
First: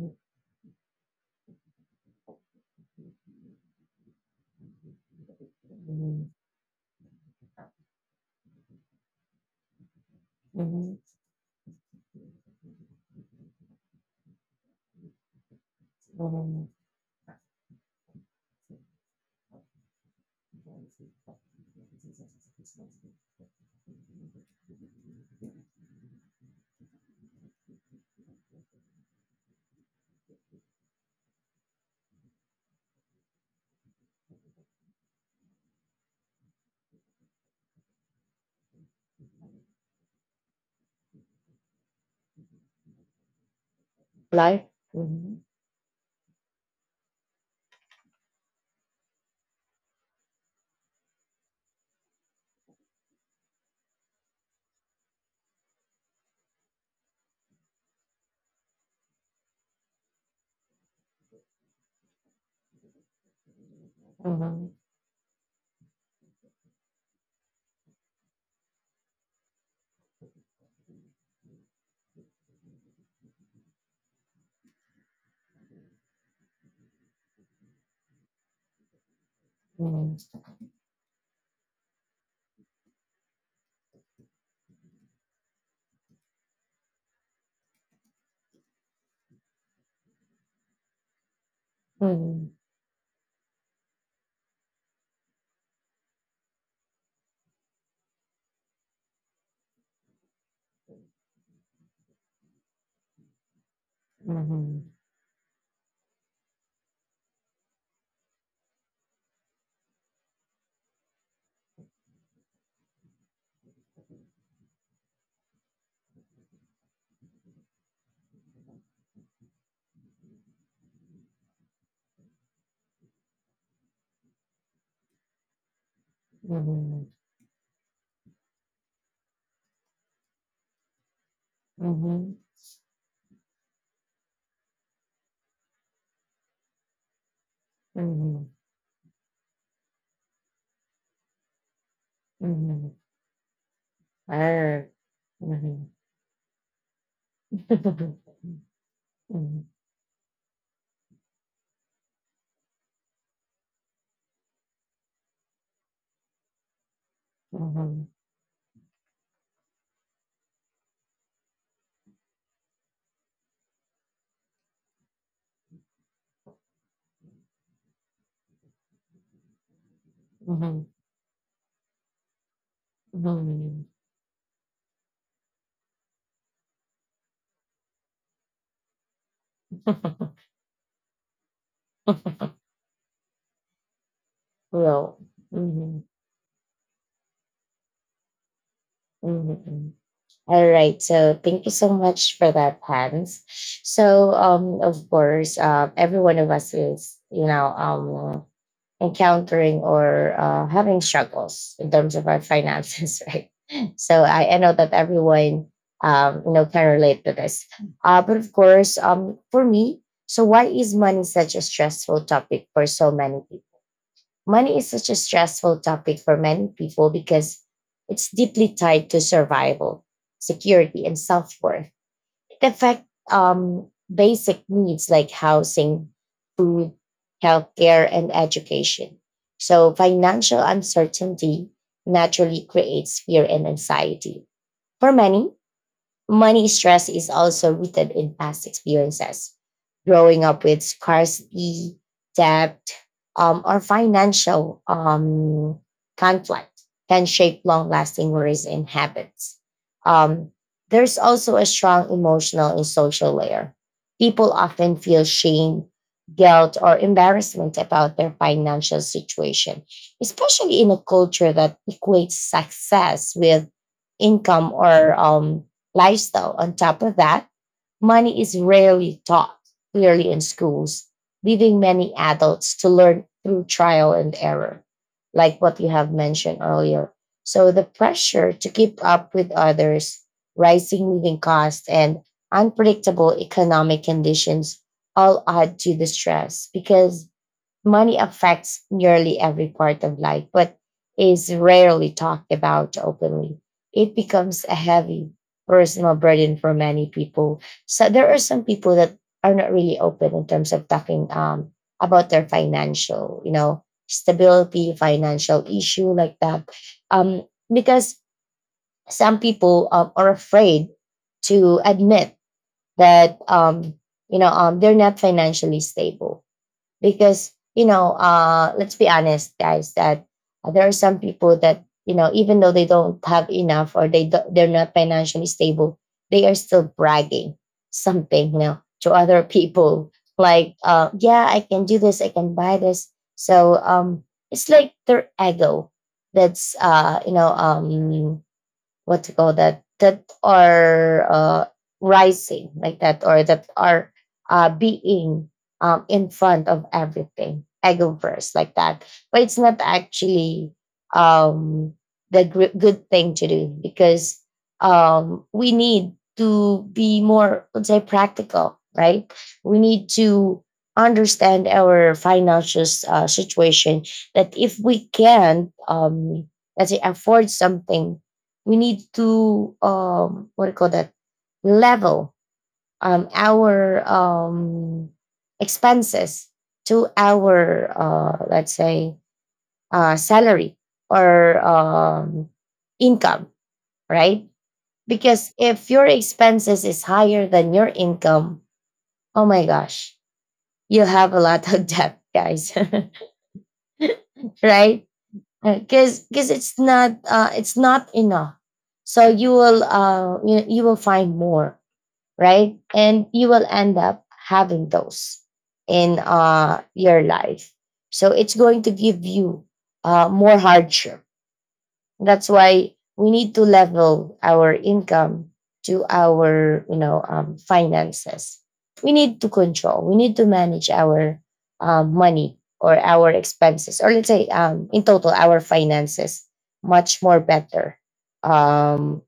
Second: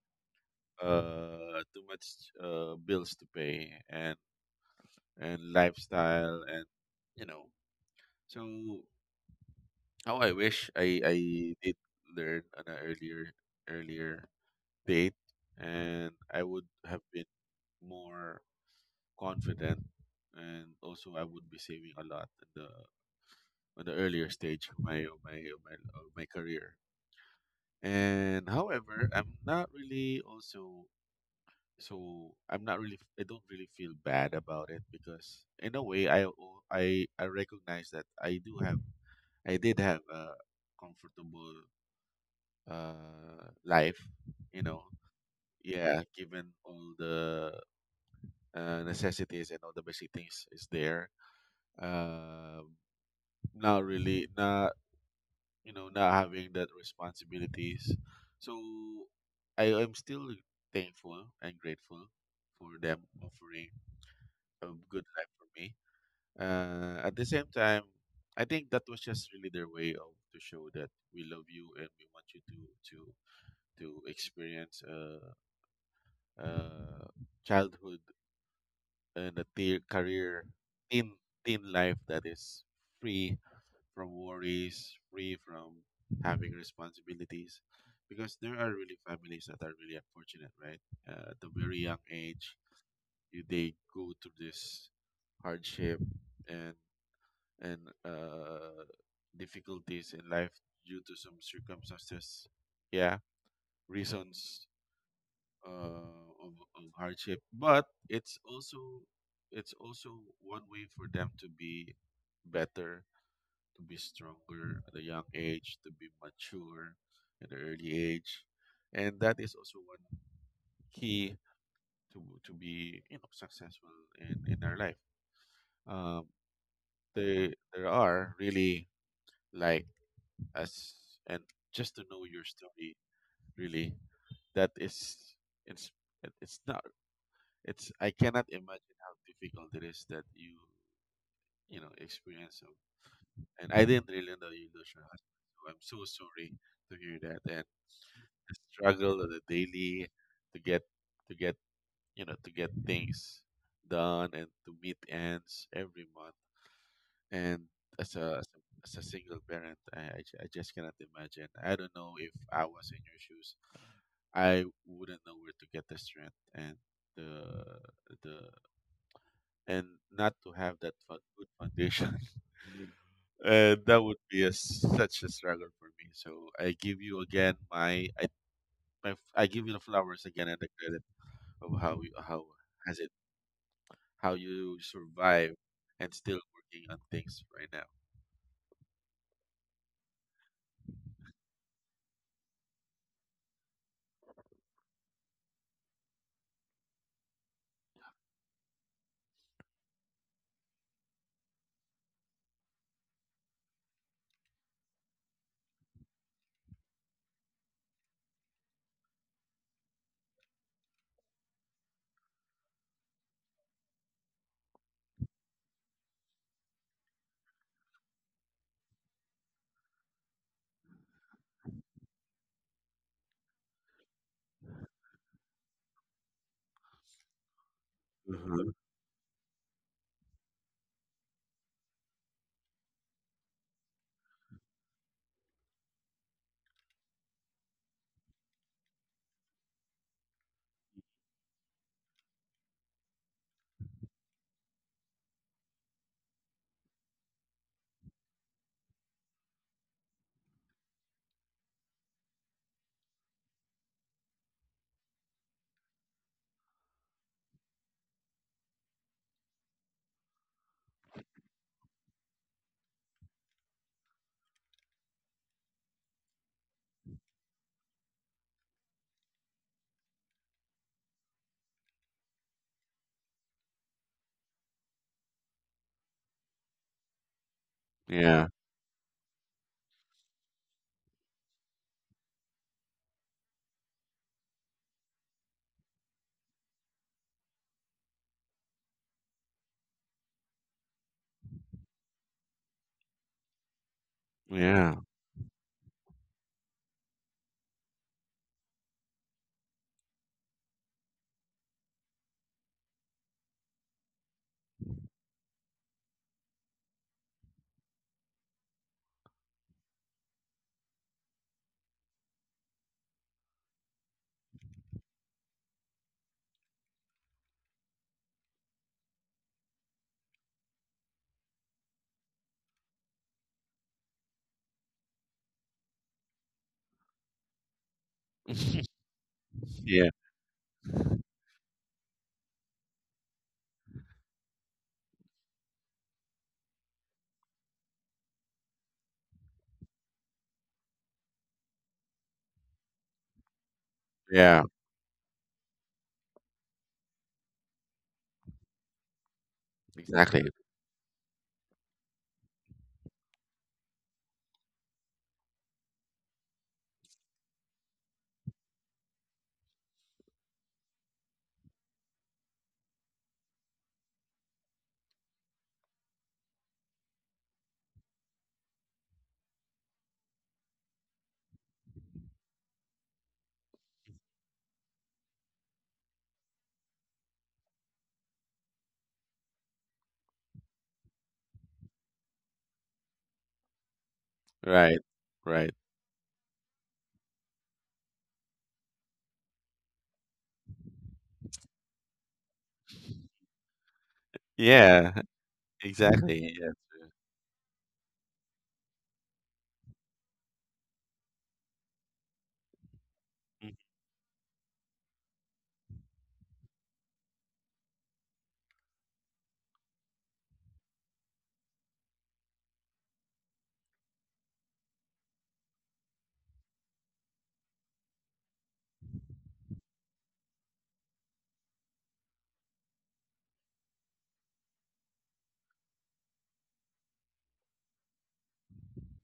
[SPEAKER 2] uh too much bills to pay, and
[SPEAKER 1] mhm,
[SPEAKER 2] lifestyle and, you know, so how I
[SPEAKER 1] mhm,
[SPEAKER 2] wish
[SPEAKER 1] mhm,
[SPEAKER 2] I did learn on an earlier, earlier date, and I would
[SPEAKER 1] mhm.
[SPEAKER 2] have been more confident. And also I would be saving a lot in the earlier stage of my career. And however, I'm not really also, so I'm not really, I don't really feel bad about it because in a way, I recognize that I do have I did have a comfortable life, you
[SPEAKER 1] Life.
[SPEAKER 2] know.
[SPEAKER 1] Mhm,
[SPEAKER 2] Yeah, given all the necessities and all the basic things is there. Uh not really not You know, not having that responsibilities, so I am still thankful and grateful for them offering a
[SPEAKER 1] mhm,
[SPEAKER 2] good life for me. At the same time, I think that was just really their way of to show that we love you and we want you to experience, uh, childhood and a teen
[SPEAKER 1] mhm,
[SPEAKER 2] career, teen teen life that is free from worries, free from having responsibilities, because there are really families that are really unfortunate, right? At a very young
[SPEAKER 1] mhm,
[SPEAKER 2] age, they go through this hardship, and and uh, difficulties in life due to some circumstances. Yeah, reasons,
[SPEAKER 1] mhm,
[SPEAKER 2] uh, of hardship, but it's also, it's also one way for them to be better, to be stronger at a young age, to be mature at an early age, and that is also one key to be, you know, successful in our life. Um, there are really like, as and, just to know
[SPEAKER 1] mhm,
[SPEAKER 2] your story, really, that is, it's it's not, it's
[SPEAKER 1] mhm,
[SPEAKER 2] I cannot
[SPEAKER 1] mhm,
[SPEAKER 2] imagine how difficult it is that you know, experience so.
[SPEAKER 1] mhm.
[SPEAKER 2] And I didn't really know you
[SPEAKER 1] Err.
[SPEAKER 2] lost your husband, so I'm
[SPEAKER 1] Mhm.
[SPEAKER 2] so sorry to hear that. And
[SPEAKER 1] [laughs]
[SPEAKER 2] the struggle of the
[SPEAKER 1] Mhm,
[SPEAKER 2] daily, to get to get, you know, to get things done and to meet ends every month, and
[SPEAKER 1] mhm,
[SPEAKER 2] as a, as a single parent, I just cannot imagine. I don't know if I was in your shoes, I wouldn't know where to get the strength and the the and not to have
[SPEAKER 1] mhm,
[SPEAKER 2] that good foundation.
[SPEAKER 1] mhm.
[SPEAKER 2] [laughs]
[SPEAKER 1] Mhm.
[SPEAKER 2] That would be a, such a struggle for me. So I give you again I give you the flowers
[SPEAKER 1] [laughs]
[SPEAKER 2] again and the credit of how
[SPEAKER 1] [laughs]
[SPEAKER 2] has it how you
[SPEAKER 1] Well,
[SPEAKER 2] survive
[SPEAKER 1] mhm,
[SPEAKER 2] and still working on things right now.
[SPEAKER 1] mhm, mhm. All right. So thank you so much for that, Hans. So, of course, every one of us is, encountering, or having struggles in terms of our finances, [laughs] right? So I know that everyone, can relate to this. But of course, for me, so why is money such a stressful topic for so many? Money is such a stressful topic for many people because it's deeply tied to survival, security, and self worth. It affects, basic needs like housing, food, healthcare, and
[SPEAKER 2] Mhm.
[SPEAKER 1] education. So, financial uncertainty naturally creates fear and anxiety. For many, money stress is also rooted in past experiences: growing up with scarcity, debt, or financial conflict can shape long-lasting worries and habits. Um, there's also a strong emotional and social layer. People often feel shame, guilt, or embarrassment about their financial situation, especially in a culture that equates success with income or, lifestyle. On top of that, money is rarely taught clearly in schools, leaving many adults to learn through trial and error, like what you have mentioned earlier. So the
[SPEAKER 2] Yeah.
[SPEAKER 1] pressure to keep up with others, rising living costs, and unpredictable economic conditions all add to the stress, because money affects nearly every part of life but is rarely talked about openly. It becomes a
[SPEAKER 2] Yeah.
[SPEAKER 1] heavy personal burden for many people. So there are some people that are not really open in terms of talking, about their financial, stability, financial issue, like that. Um, because some people are afraid to admit that they're not financially stable because let's be honest, guys, that there are some people that, you know, even though they don't have enough or they they're not financially stable, they are still bragging something, you know,
[SPEAKER 2] [laughs]
[SPEAKER 1] to other
[SPEAKER 2] Yeah.
[SPEAKER 1] people, like yeah, I can do this, I can buy this. So it's like their ego that's you know, what to call that, that are rising like that, or that are
[SPEAKER 2] Yeah.
[SPEAKER 1] being in front of everything, ego first like that. But it's not
[SPEAKER 2] Exactly.
[SPEAKER 1] actually um, the good thing to do, because we need to be more, let's say, practical, right? We need to understand our financial situation, that if we can let's say afford something, we need to, um, what do you call that, level our expenses to our, let's say, salary or income, right?
[SPEAKER 2] Right.
[SPEAKER 1] Because
[SPEAKER 2] Right.
[SPEAKER 1] if your expenses is higher than your income, oh my gosh, you have a lot of debt, guys. [laughs] Right?
[SPEAKER 2] Yeah.
[SPEAKER 1] because
[SPEAKER 2] Exactly.
[SPEAKER 1] because
[SPEAKER 2] Yes. Yes.
[SPEAKER 1] it's not enough. So you will you will find more, right? And you will end up having those in your life. So it's going to give you more hardship. That's why we need to level our income to our, you know, finances. We need to control. We need to manage our money or our expenses, or let's say, in total, our finances much more better. Um,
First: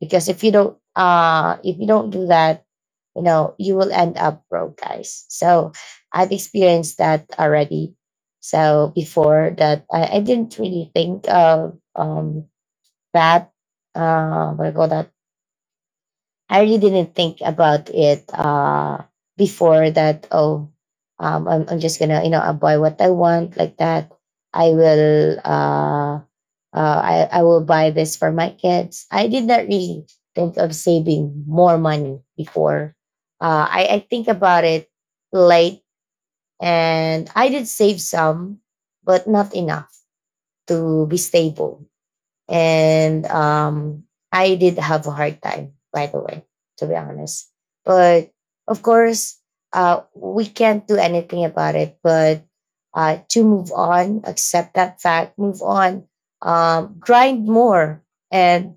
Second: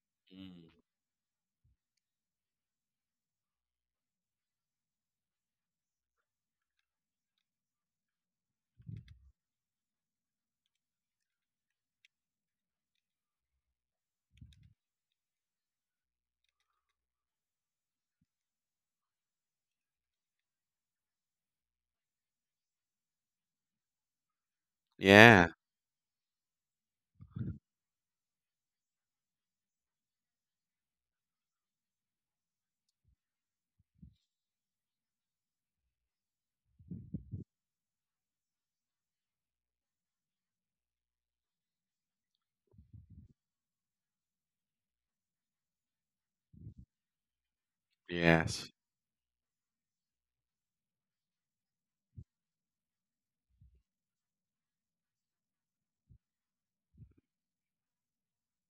[SPEAKER 1] because
[SPEAKER 2] Mhm.
[SPEAKER 1] if you don't do that, you know, you will end up broke, guys. So I've experienced that already. So before that, I didn't really think of that, what do you call that, I really didn't think about it. Before that oh I'm just gonna, you know, buy what I want like that. I will
[SPEAKER 2] Yeah.
[SPEAKER 1] I will buy this for my kids. I did not really think of saving more money before. I think about it late, and I did save some, but not enough to be stable. And I did have a hard time, by the way, to be honest. But
[SPEAKER 2] Yes.
[SPEAKER 1] of course, we can't do anything about it. But to move on, accept that fact, move on, grind more, and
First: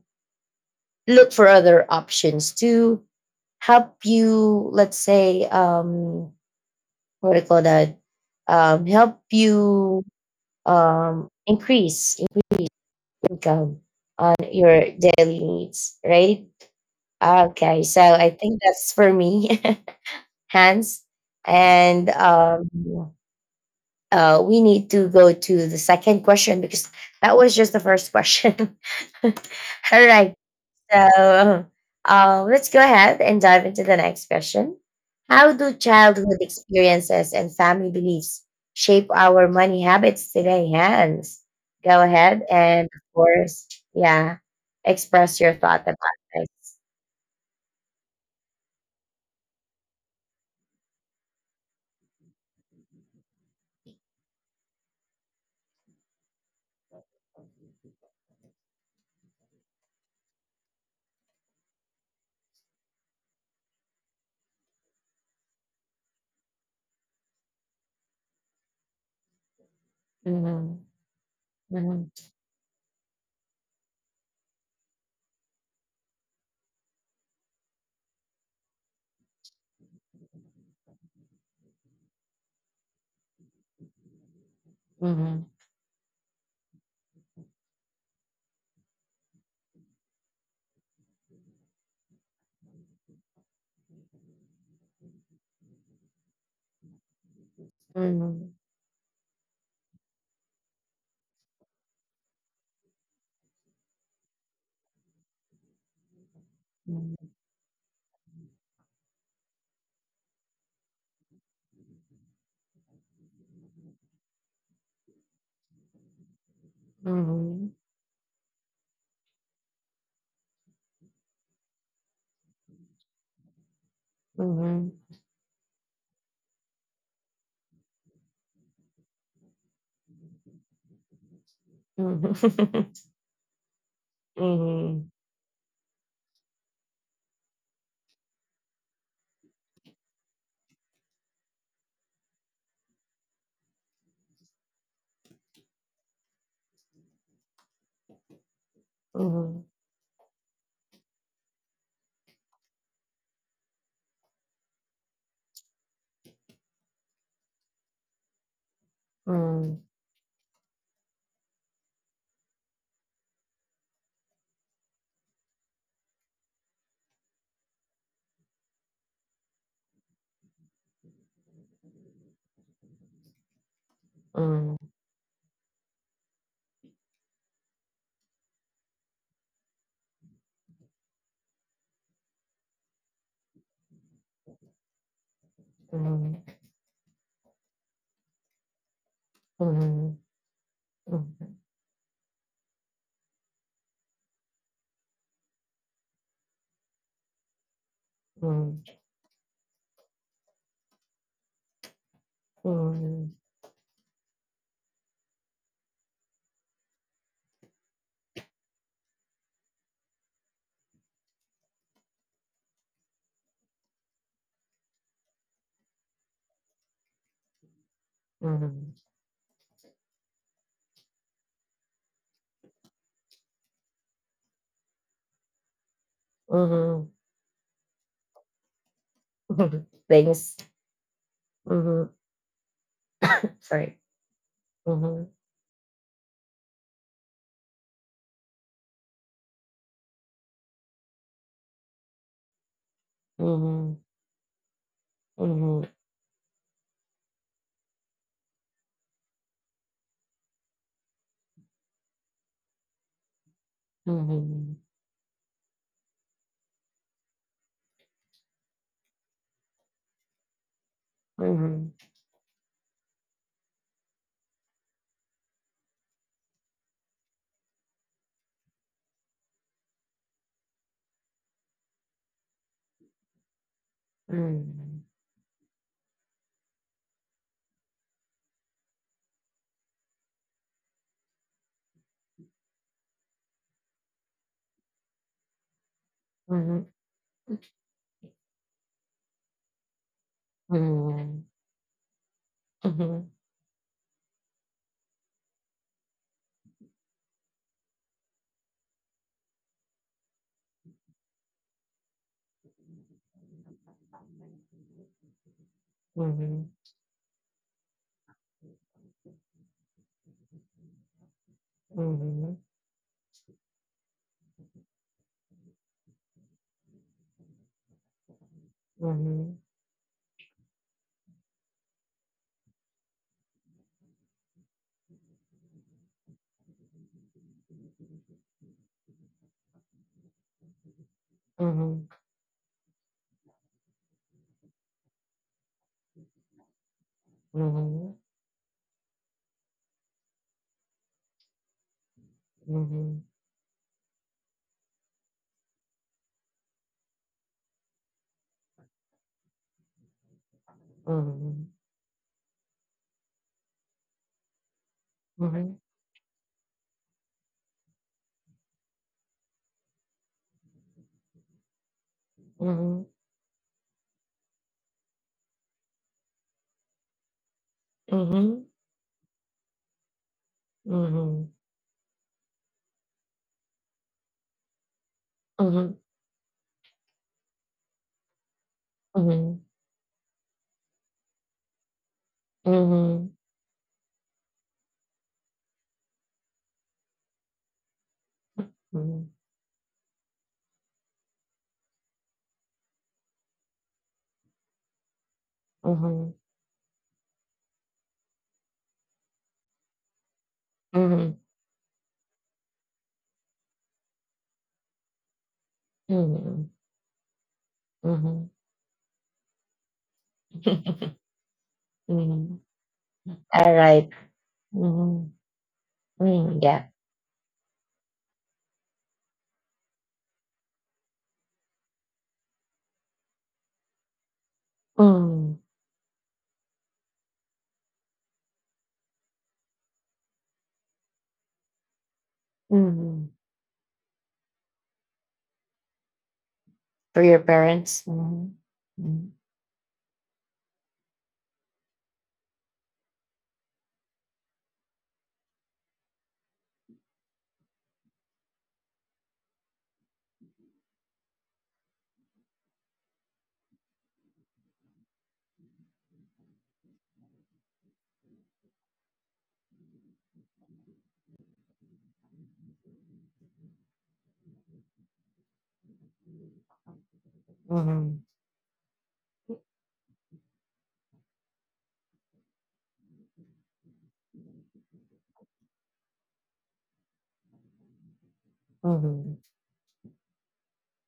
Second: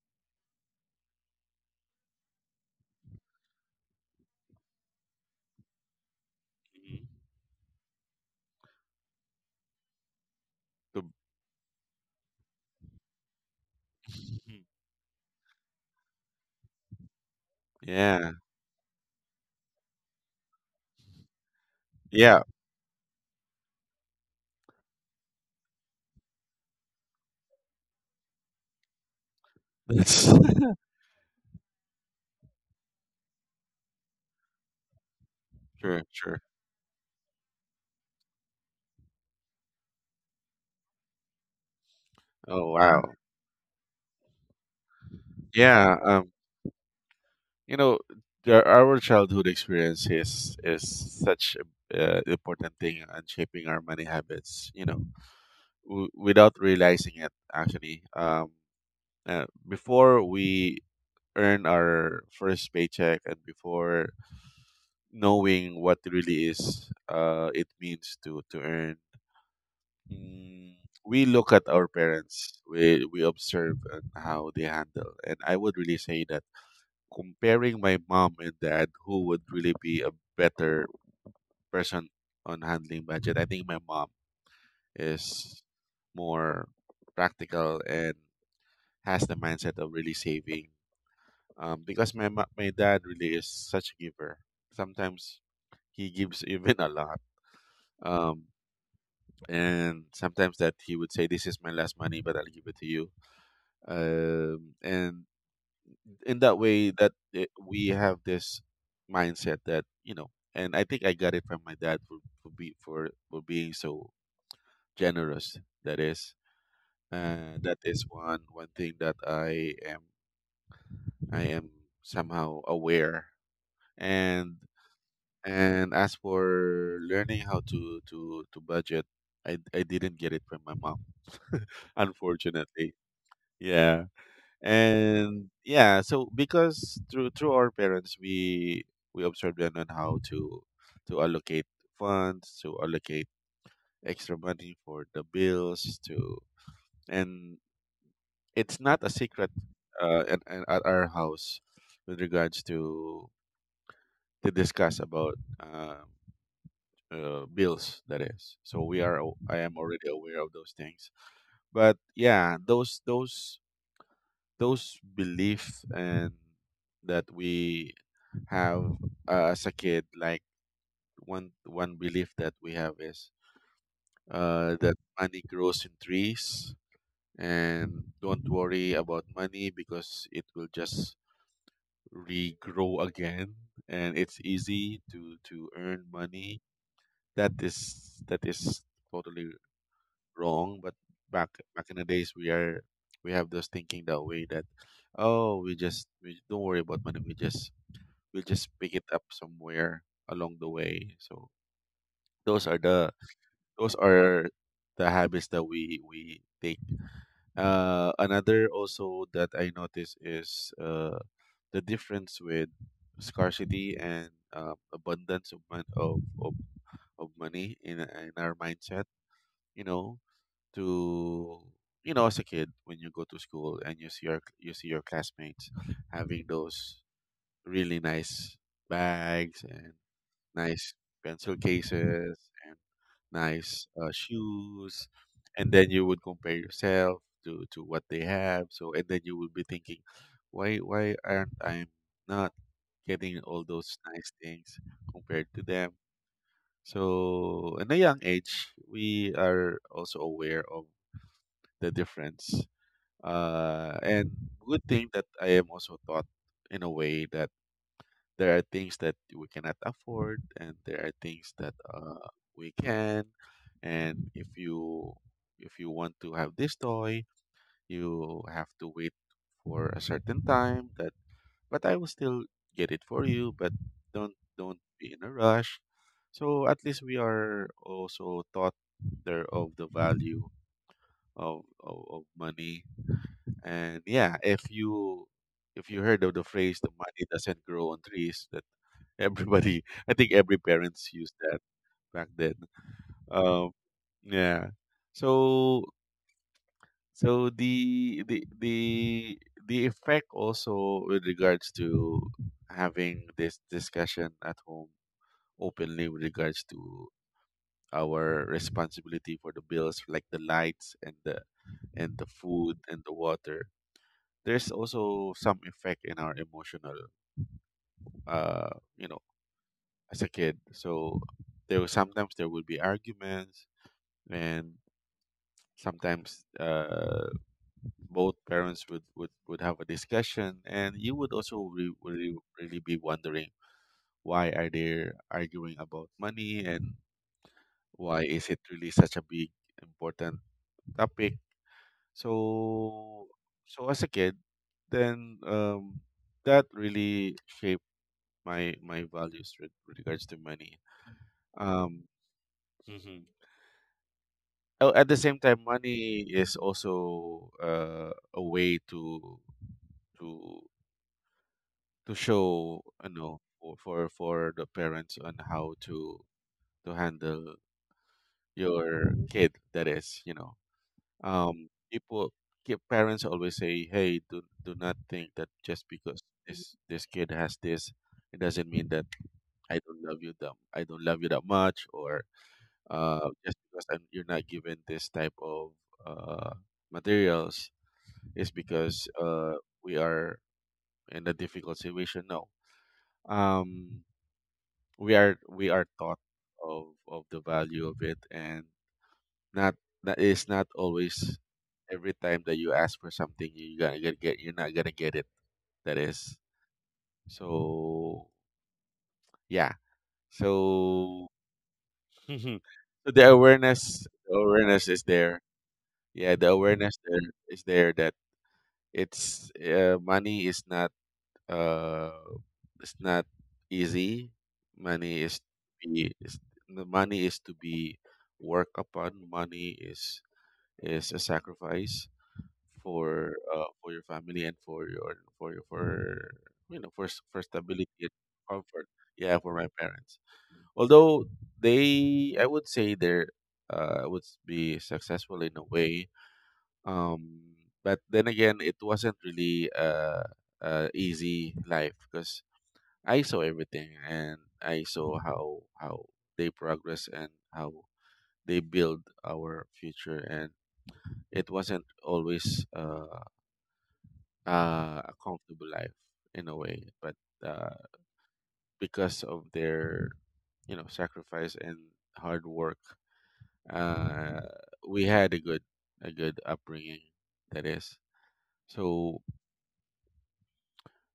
[SPEAKER 1] look for other options to help you, let's say,
[SPEAKER 2] Mhm.
[SPEAKER 1] what do you call that? Help you
[SPEAKER 2] The-
[SPEAKER 1] increase income on your
[SPEAKER 2] [laughs]
[SPEAKER 1] daily needs, right? Okay, so I
[SPEAKER 2] Yeah.
[SPEAKER 1] think that's for me, [laughs] Hans. And
[SPEAKER 2] Yeah.
[SPEAKER 1] We need to go to the second question, because that was just the first question. [laughs] All
[SPEAKER 2] [laughs] That's
[SPEAKER 1] right. So, let's go ahead and dive into the next question. How do
[SPEAKER 2] [laughs] true. True.
[SPEAKER 1] childhood experiences and family beliefs shape our money habits today, Hands? Go ahead
[SPEAKER 2] Oh
[SPEAKER 1] and,
[SPEAKER 2] wow.
[SPEAKER 1] of course, yeah, express your thought
[SPEAKER 2] Yeah.
[SPEAKER 1] about this.
[SPEAKER 2] You know, our childhood experience is such a important thing in shaping our money habits, you know, without realizing it actually. Before we earn our first paycheck, and before knowing what really is, it means to earn, mm,
[SPEAKER 1] Mhm.
[SPEAKER 2] we look at our
[SPEAKER 1] Mhm.
[SPEAKER 2] parents, we observe and how they handle. And I would really say that, comparing my mom and dad, who would really be a better person on handling budget, I think my mom
[SPEAKER 1] Mhm.
[SPEAKER 2] is more practical and has the mindset of really saving. Because my dad really is such a giver. Sometimes he gives [laughs] even a lot. Um,
[SPEAKER 1] Mhm.
[SPEAKER 2] and sometimes that he would say, "This is my last money, but I'll give it to you." And in that way that it, we have this mindset that, you know, and I think I got it from my dad for for being so generous. That is, that
[SPEAKER 1] Mhm.
[SPEAKER 2] is one, one thing that I am somehow aware. and
[SPEAKER 1] Mhm. Mhm.
[SPEAKER 2] and as for learning how to budget, I didn't get it from my mom [laughs]
[SPEAKER 1] Mhm.
[SPEAKER 2] unfortunately.
[SPEAKER 1] [laughs]
[SPEAKER 2] Yeah.
[SPEAKER 1] Mhm.
[SPEAKER 2] And yeah, so because through, through our parents, we observed them on how to allocate funds, to allocate extra money for the bills to, and it's not a
[SPEAKER 1] Mhm.
[SPEAKER 2] secret
[SPEAKER 1] Mhm.
[SPEAKER 2] at, at our house, with regards to discuss about, bills that is. So we are, I am
[SPEAKER 1] Mhm.
[SPEAKER 2] already aware of those things. But yeah, those beliefs and that we have as a kid, like, one, one belief that we have is,
[SPEAKER 1] Mhm.
[SPEAKER 2] that money grows in trees, and don't worry about money because it will just regrow again, and it's easy to earn money. That is, that is totally
[SPEAKER 1] Mhm.
[SPEAKER 2] wrong, but back,
[SPEAKER 1] Mhm.
[SPEAKER 2] back in the days, we are, we have those thinking that way that, oh, we just, we don't worry about money, we just, we'll just
[SPEAKER 1] Mhm.
[SPEAKER 2] pick it up somewhere along the way. So those are the,
[SPEAKER 1] Mhm.
[SPEAKER 2] those are the habits that we take. Another also that I notice is, the difference with scarcity and, abundance of, of money in our mindset.
[SPEAKER 1] Mhm.
[SPEAKER 2] You know, to, you know, as a kid, when you go to school and you see your, you see your classmates having those
[SPEAKER 1] Mhm.
[SPEAKER 2] really nice bags, and
[SPEAKER 1] [laughs] Things.
[SPEAKER 2] nice pencil [laughs]
[SPEAKER 1] Mhm.
[SPEAKER 2] cases, and nice,
[SPEAKER 1] Sorry.
[SPEAKER 2] shoes,
[SPEAKER 1] Mhm.
[SPEAKER 2] and then you would compare yourself to what they have. So and then you would be thinking, why aren't I not getting all those
[SPEAKER 1] Mhm.
[SPEAKER 2] nice things compared to them?
[SPEAKER 1] Mhm.
[SPEAKER 2] So in a young age, we are also aware of the difference. And Good thing that I am also taught in a way that there are things that we cannot afford and there are things that,
[SPEAKER 1] Mhm.
[SPEAKER 2] we can. And if you, if you want to have this toy, you have to wait for a certain time that, but I will still get it for you, but don't
[SPEAKER 1] Mhm.
[SPEAKER 2] be in a rush. So at least we are also taught there of the value of money. And yeah, if you, if you heard of the phrase, the
[SPEAKER 1] Mhm.
[SPEAKER 2] money doesn't grow on trees, that. Everybody, I think every parents used
[SPEAKER 1] Mhm.
[SPEAKER 2] that back then. Um, yeah. So, so the, the effect also with regards to having this discussion at home openly, with regards
[SPEAKER 1] Mhm.
[SPEAKER 2] to our responsibility for the bills, like the lights and the, and the
[SPEAKER 1] Mhm.
[SPEAKER 2] food and the water, there's also some effect in our emotional, uh you know,
[SPEAKER 1] Mhm.
[SPEAKER 2] as a kid. So there was sometimes, there would be arguments, and sometimes, both parents would, would have a discussion, and you would also, really, really be wondering, why are they arguing about money, and
[SPEAKER 1] Mhm.
[SPEAKER 2] why
[SPEAKER 1] Mhm.
[SPEAKER 2] is it really such a big, important topic? So,
[SPEAKER 1] Mhm.
[SPEAKER 2] so as a kid then, that really shaped my, my values with regards to money.
[SPEAKER 1] Mhm.
[SPEAKER 2] um, Oh, at the same time,
[SPEAKER 1] Mhm.
[SPEAKER 2] money is also, a way to, to to
[SPEAKER 1] Mhm.
[SPEAKER 2] show, you
[SPEAKER 1] Mhm.
[SPEAKER 2] know, for, for the parents on how to handle your kid. That is, you know,
[SPEAKER 1] Mhm.
[SPEAKER 2] people, parents always say, "Hey, do not think that
[SPEAKER 1] Mhm. Mhm. Mhm.
[SPEAKER 2] just
[SPEAKER 1] Mhm. Mhm. Mhm.
[SPEAKER 2] because this kid has this, it doesn't mean that I don't love you, that I don't love you that much, or, just because I'm, you're not given this type of, uh, materials, is because, we are in a difficult situation now." Um, we are, we are taught of the value of it, and not, that is not always, every time that you ask for something, you're not gonna get it. That
[SPEAKER 1] Mhm.
[SPEAKER 2] is.
[SPEAKER 1] Mhm. Mhm.
[SPEAKER 2] So
[SPEAKER 1] Mhm.
[SPEAKER 2] yeah.
[SPEAKER 1] [laughs]
[SPEAKER 2] So [laughs]
[SPEAKER 1] Mhm.
[SPEAKER 2] so the
[SPEAKER 1] All
[SPEAKER 2] awareness,
[SPEAKER 1] right.
[SPEAKER 2] awareness is there.
[SPEAKER 1] Mhm.
[SPEAKER 2] Yeah, the
[SPEAKER 1] Mm,
[SPEAKER 2] awareness
[SPEAKER 1] yeah.
[SPEAKER 2] there is there that, it's, money is not, uh it's not easy. Money is to
[SPEAKER 1] Mm.
[SPEAKER 2] be is, the money is to be work upon. Money is a sacrifice for,
[SPEAKER 1] Mhm.
[SPEAKER 2] for your family and for your, for your for you know, for,
[SPEAKER 1] For
[SPEAKER 2] for
[SPEAKER 1] your
[SPEAKER 2] stability
[SPEAKER 1] parents?
[SPEAKER 2] and
[SPEAKER 1] Mhm.
[SPEAKER 2] comfort. Yeah, for my parents. Although I would say they're would be successful in a way, um, but then again, it wasn't really easy life because I saw everything and I saw how they progress and how they build our future, and it wasn't always a comfortable life in a way. But uh,
[SPEAKER 1] Mhm.
[SPEAKER 2] because of their, you know, sacrifice and hard work, uh, we had a good upbringing. That is so,
[SPEAKER 1] Mhm.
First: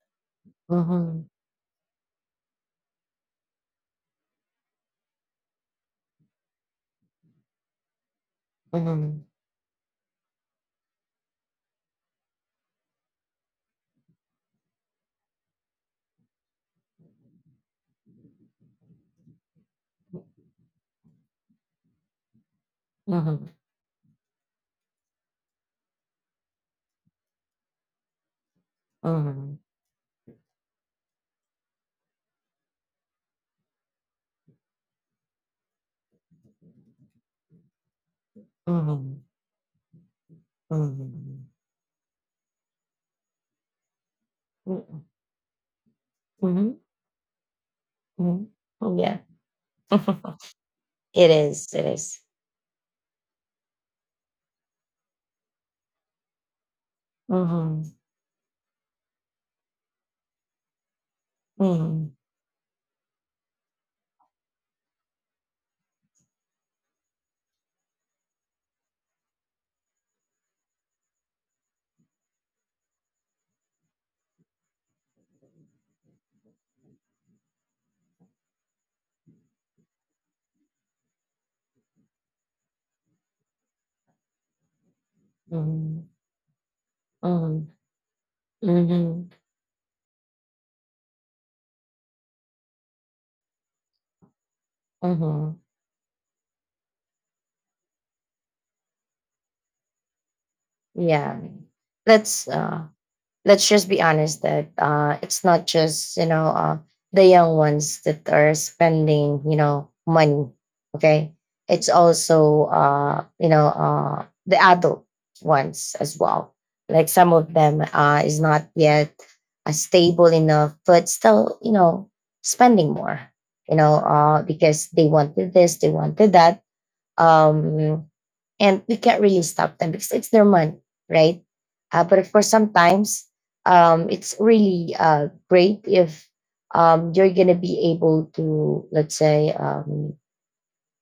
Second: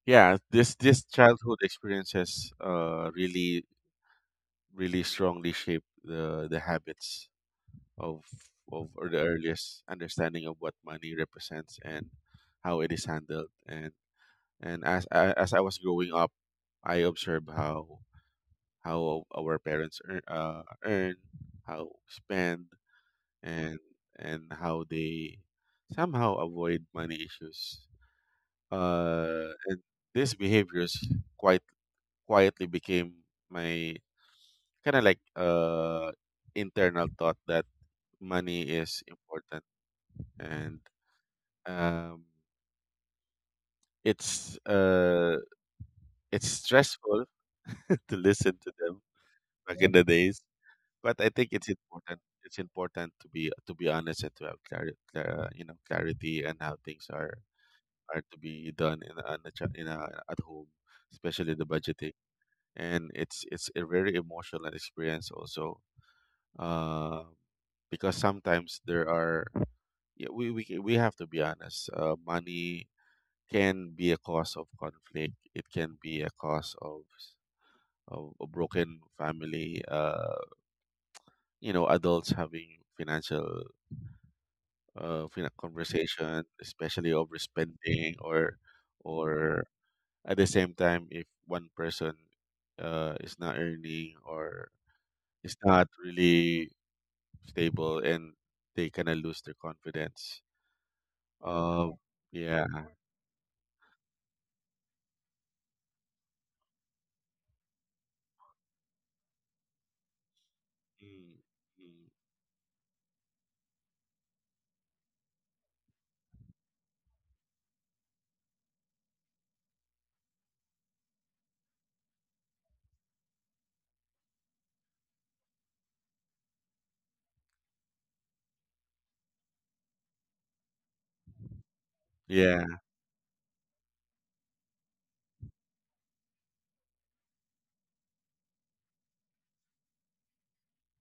[SPEAKER 2] yeah, this
[SPEAKER 1] Mhm.
[SPEAKER 2] childhood experiences really really strongly shape the habits of or the
[SPEAKER 1] Mhm.
[SPEAKER 2] earliest understanding of what money represents and how it is handled. And as I was growing up, I observed how our parents earn, earn, how spend,
[SPEAKER 1] Mhm.
[SPEAKER 2] and and how they somehow avoid money issues,
[SPEAKER 1] Mhm.
[SPEAKER 2] and these behaviors quite quietly became my kind of like internal thought that money is
[SPEAKER 1] Mhm.
[SPEAKER 2] important.
[SPEAKER 1] Mhm.
[SPEAKER 2] And
[SPEAKER 1] Mhm.
[SPEAKER 2] um it's
[SPEAKER 1] Mhm.
[SPEAKER 2] uh it's
[SPEAKER 1] Mhm.
[SPEAKER 2] stressful [laughs] to
[SPEAKER 1] Mhm.
[SPEAKER 2] listen to
[SPEAKER 1] Oh,
[SPEAKER 2] them
[SPEAKER 1] yeah.
[SPEAKER 2] back in the
[SPEAKER 1] [laughs]
[SPEAKER 2] days. But I
[SPEAKER 1] It
[SPEAKER 2] think it's
[SPEAKER 1] is. It is.
[SPEAKER 2] important to be honest and to have clarity clar- you know clarity and how things are
[SPEAKER 1] Mhm.
[SPEAKER 2] to be done in a, at home, especially the budgeting.
[SPEAKER 1] Mhm.
[SPEAKER 2] And it's a very emotional experience also, uh, because sometimes there are, yeah, we have to be honest. Uh, money can be a cause of conflict. It can be a cause of of a broken family. Uh, you know, adults having financial
[SPEAKER 1] Mhm.
[SPEAKER 2] conversation, especially
[SPEAKER 1] Mhm.
[SPEAKER 2] overspending. Or
[SPEAKER 1] Mhm.
[SPEAKER 2] or at the same time, if one person is not earning or is
[SPEAKER 1] Mhm.
[SPEAKER 2] not really stable, and they kind of lose their confidence.
[SPEAKER 1] Yeah.
[SPEAKER 2] Uh,
[SPEAKER 1] Let's uh
[SPEAKER 2] yeah.
[SPEAKER 1] let's just be honest that, it's not just, you know, the young ones that are spending, you know, money, okay?
[SPEAKER 2] Mm,
[SPEAKER 1] It's
[SPEAKER 2] mm.
[SPEAKER 1] also, you know, the adult ones as well. Like some of them, is not yet stable enough, but still, you know, spending more, you know, because they wanted this, they wanted that. um, and we can't really stop them because it's their money, right? But of course,
[SPEAKER 2] Yeah,
[SPEAKER 1] sometimes it's really great if you're going to be able to, let's say, um,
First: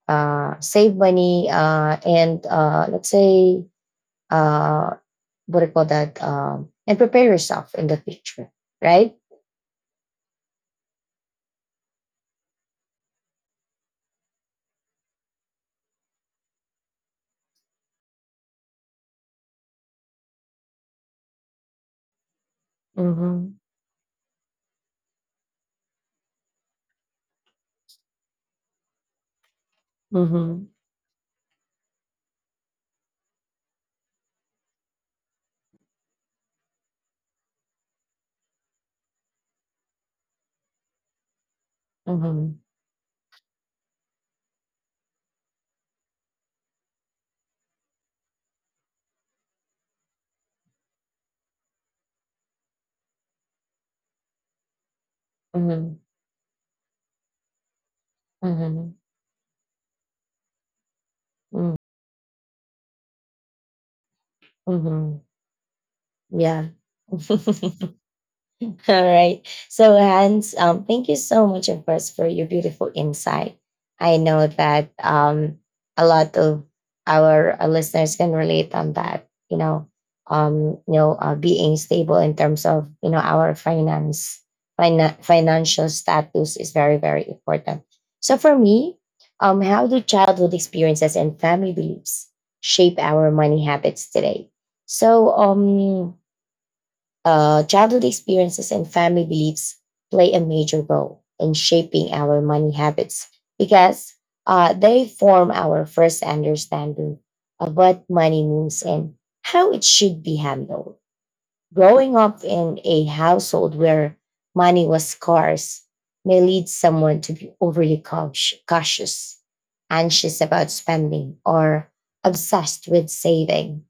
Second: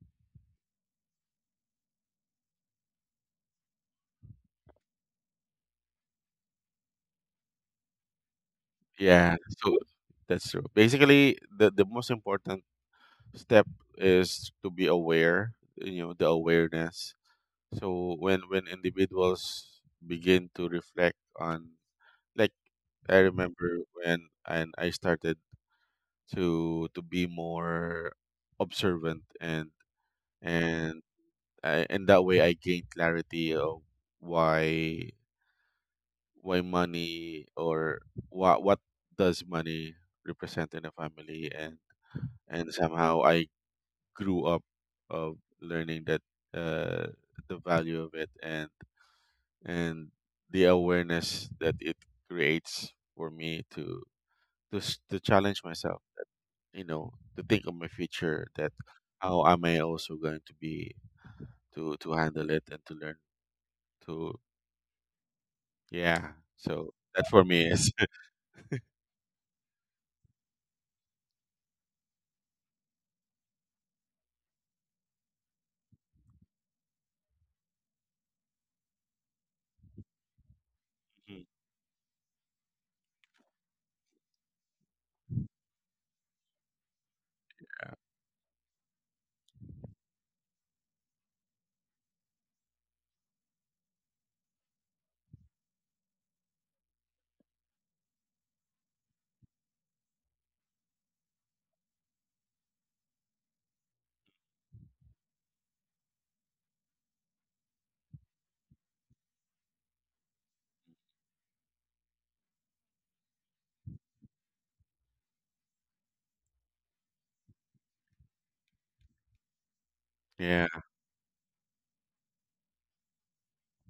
[SPEAKER 1] uh, save money, and let's say, uh, what do you call that, and prepare yourself in the future, right?
[SPEAKER 2] yeah. So that's true. Basically, the most important step is to be aware, you know, the awareness. So when individuals begin to reflect on, like, I
[SPEAKER 1] Mm-hmm.
[SPEAKER 2] remember when and I started to be more observant, and
[SPEAKER 1] Mm-hmm.
[SPEAKER 2] and I, and that way I gained clarity of why why money or what does money represent in a family. And
[SPEAKER 1] Mm-hmm.
[SPEAKER 2] somehow I grew up of learning that, uh, the value of it, and and the awareness that it creates for me to challenge myself, you know, to think of my future. That
[SPEAKER 1] Mm-hmm.
[SPEAKER 2] how am I also going to be
[SPEAKER 1] Mm-hmm.
[SPEAKER 2] to handle it and to learn to,
[SPEAKER 1] Mm-hmm.
[SPEAKER 2] yeah.
[SPEAKER 1] Yeah.
[SPEAKER 2] So that for me
[SPEAKER 1] [laughs]
[SPEAKER 2] is,
[SPEAKER 1] [laughs] All right. So, Hans, thank you so much, of course, for your beautiful insight. I know that, a lot of our, listeners can relate on that. You know,
[SPEAKER 2] [laughs]
[SPEAKER 1] being stable in terms of, you know, our finance, financial status is very, very important. So, for me, how do childhood experiences and family beliefs shape our money habits today? So, um, Childhood experiences and family beliefs play a major role in shaping our money habits because they form our first understanding of what money means and how it should be handled. Growing up in a household where money was scarce may lead someone to be overly cautious, anxious
[SPEAKER 2] yeah.
[SPEAKER 1] about spending, or obsessed with saving,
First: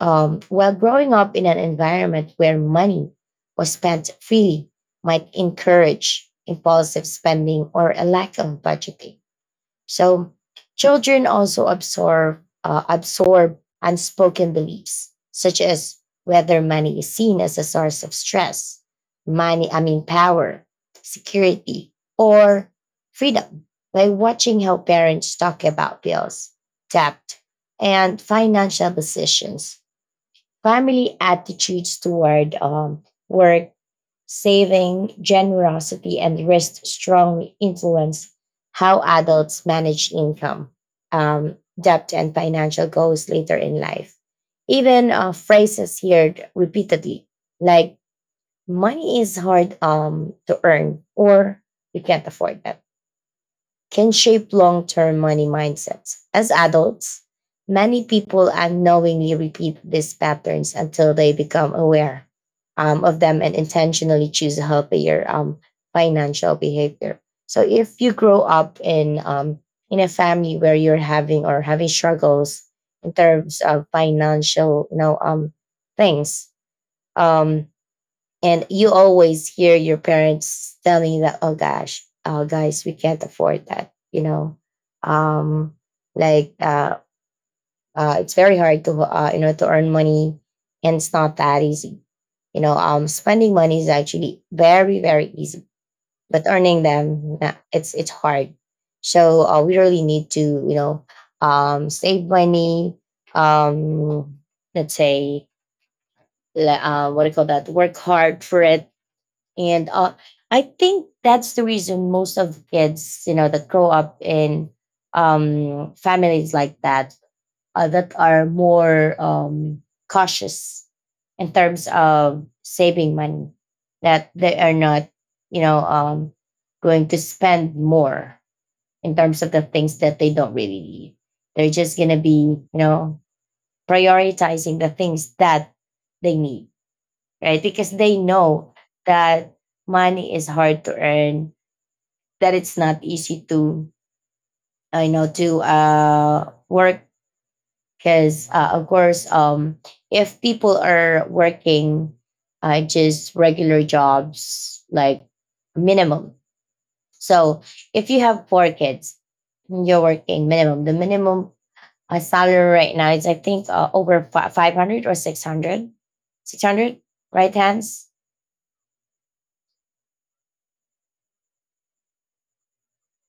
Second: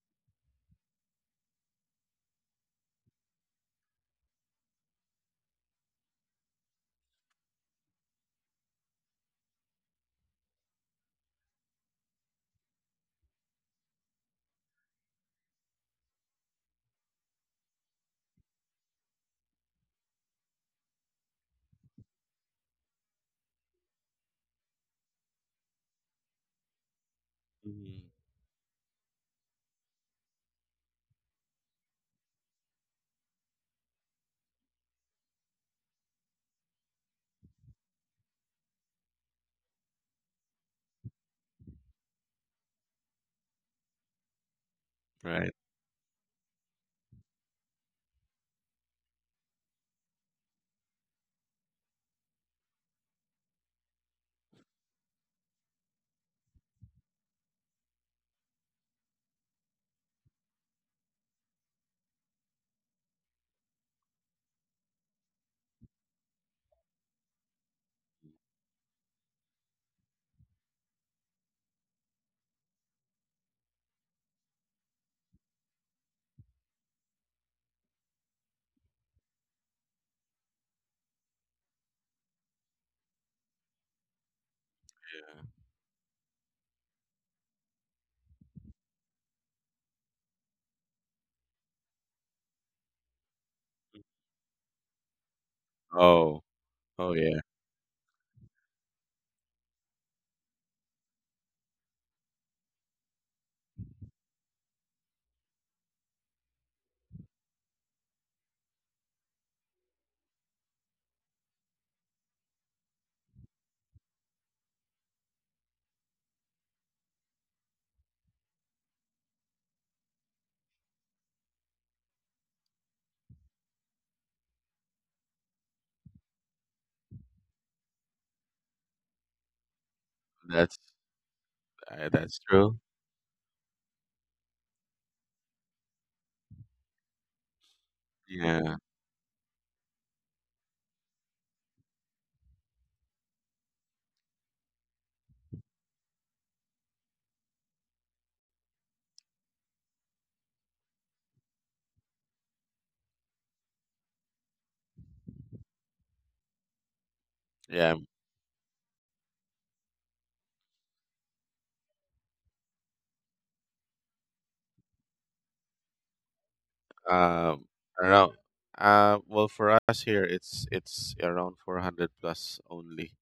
[SPEAKER 1] while growing up in an environment where money was spent freely might encourage impulsive spending or a lack of budgeting. So children also absorb unspoken beliefs, such as whether money is seen as a source of stress, money, I mean power, security, or freedom, by watching how parents talk about bills, debt,
[SPEAKER 2] Mhm.
[SPEAKER 1] and financial decisions. Family attitudes toward work, saving, generosity, and risk strongly influence how adults manage income, debt, and financial goals later in life. Even
[SPEAKER 2] Right.
[SPEAKER 1] phrases heard repeatedly, like money is hard, to earn, or you can't afford that, can shape long term money mindsets. As adults, many people unknowingly repeat these patterns until they become aware of them and intentionally choose a healthier, financial behavior. So if you grow up in, in a family where you're having or having struggles in terms of financial, you know, things, um, and you always hear your parents telling that, oh gosh, oh guys, we can't afford that. You know, um, like it's very hard to, you know, to earn money, and it's not that easy. You know, spending money is actually very very easy, but
[SPEAKER 2] Oh,
[SPEAKER 1] earning
[SPEAKER 2] oh
[SPEAKER 1] them,
[SPEAKER 2] yeah,
[SPEAKER 1] nah, it's hard. So we really need to, you know, save money. Um, let's say, what do you call that? Work hard for it. And I think that's the reason most of kids, you know, that grow up in, families like that, that are more, cautious in terms of saving money, that they are not, you know, going to spend more in terms of the things that they don't really
[SPEAKER 2] that's
[SPEAKER 1] need. They're just going to
[SPEAKER 2] that's
[SPEAKER 1] be, you
[SPEAKER 2] true.
[SPEAKER 1] know, prioritizing the things that they need, right? Because they know
[SPEAKER 2] Yeah,
[SPEAKER 1] that money is hard to earn, that it's not easy to, you know, to, work. Because of course, if people are working just regular jobs, like minimum. So
[SPEAKER 2] yeah.
[SPEAKER 1] if you have four kids, you're working minimum. The minimum, salary right now is, I think, 500 or 600, 600,
[SPEAKER 2] Um,
[SPEAKER 1] right,
[SPEAKER 2] um,
[SPEAKER 1] Hands?
[SPEAKER 2] I don't know. Well, for us here, it's around 400 plus only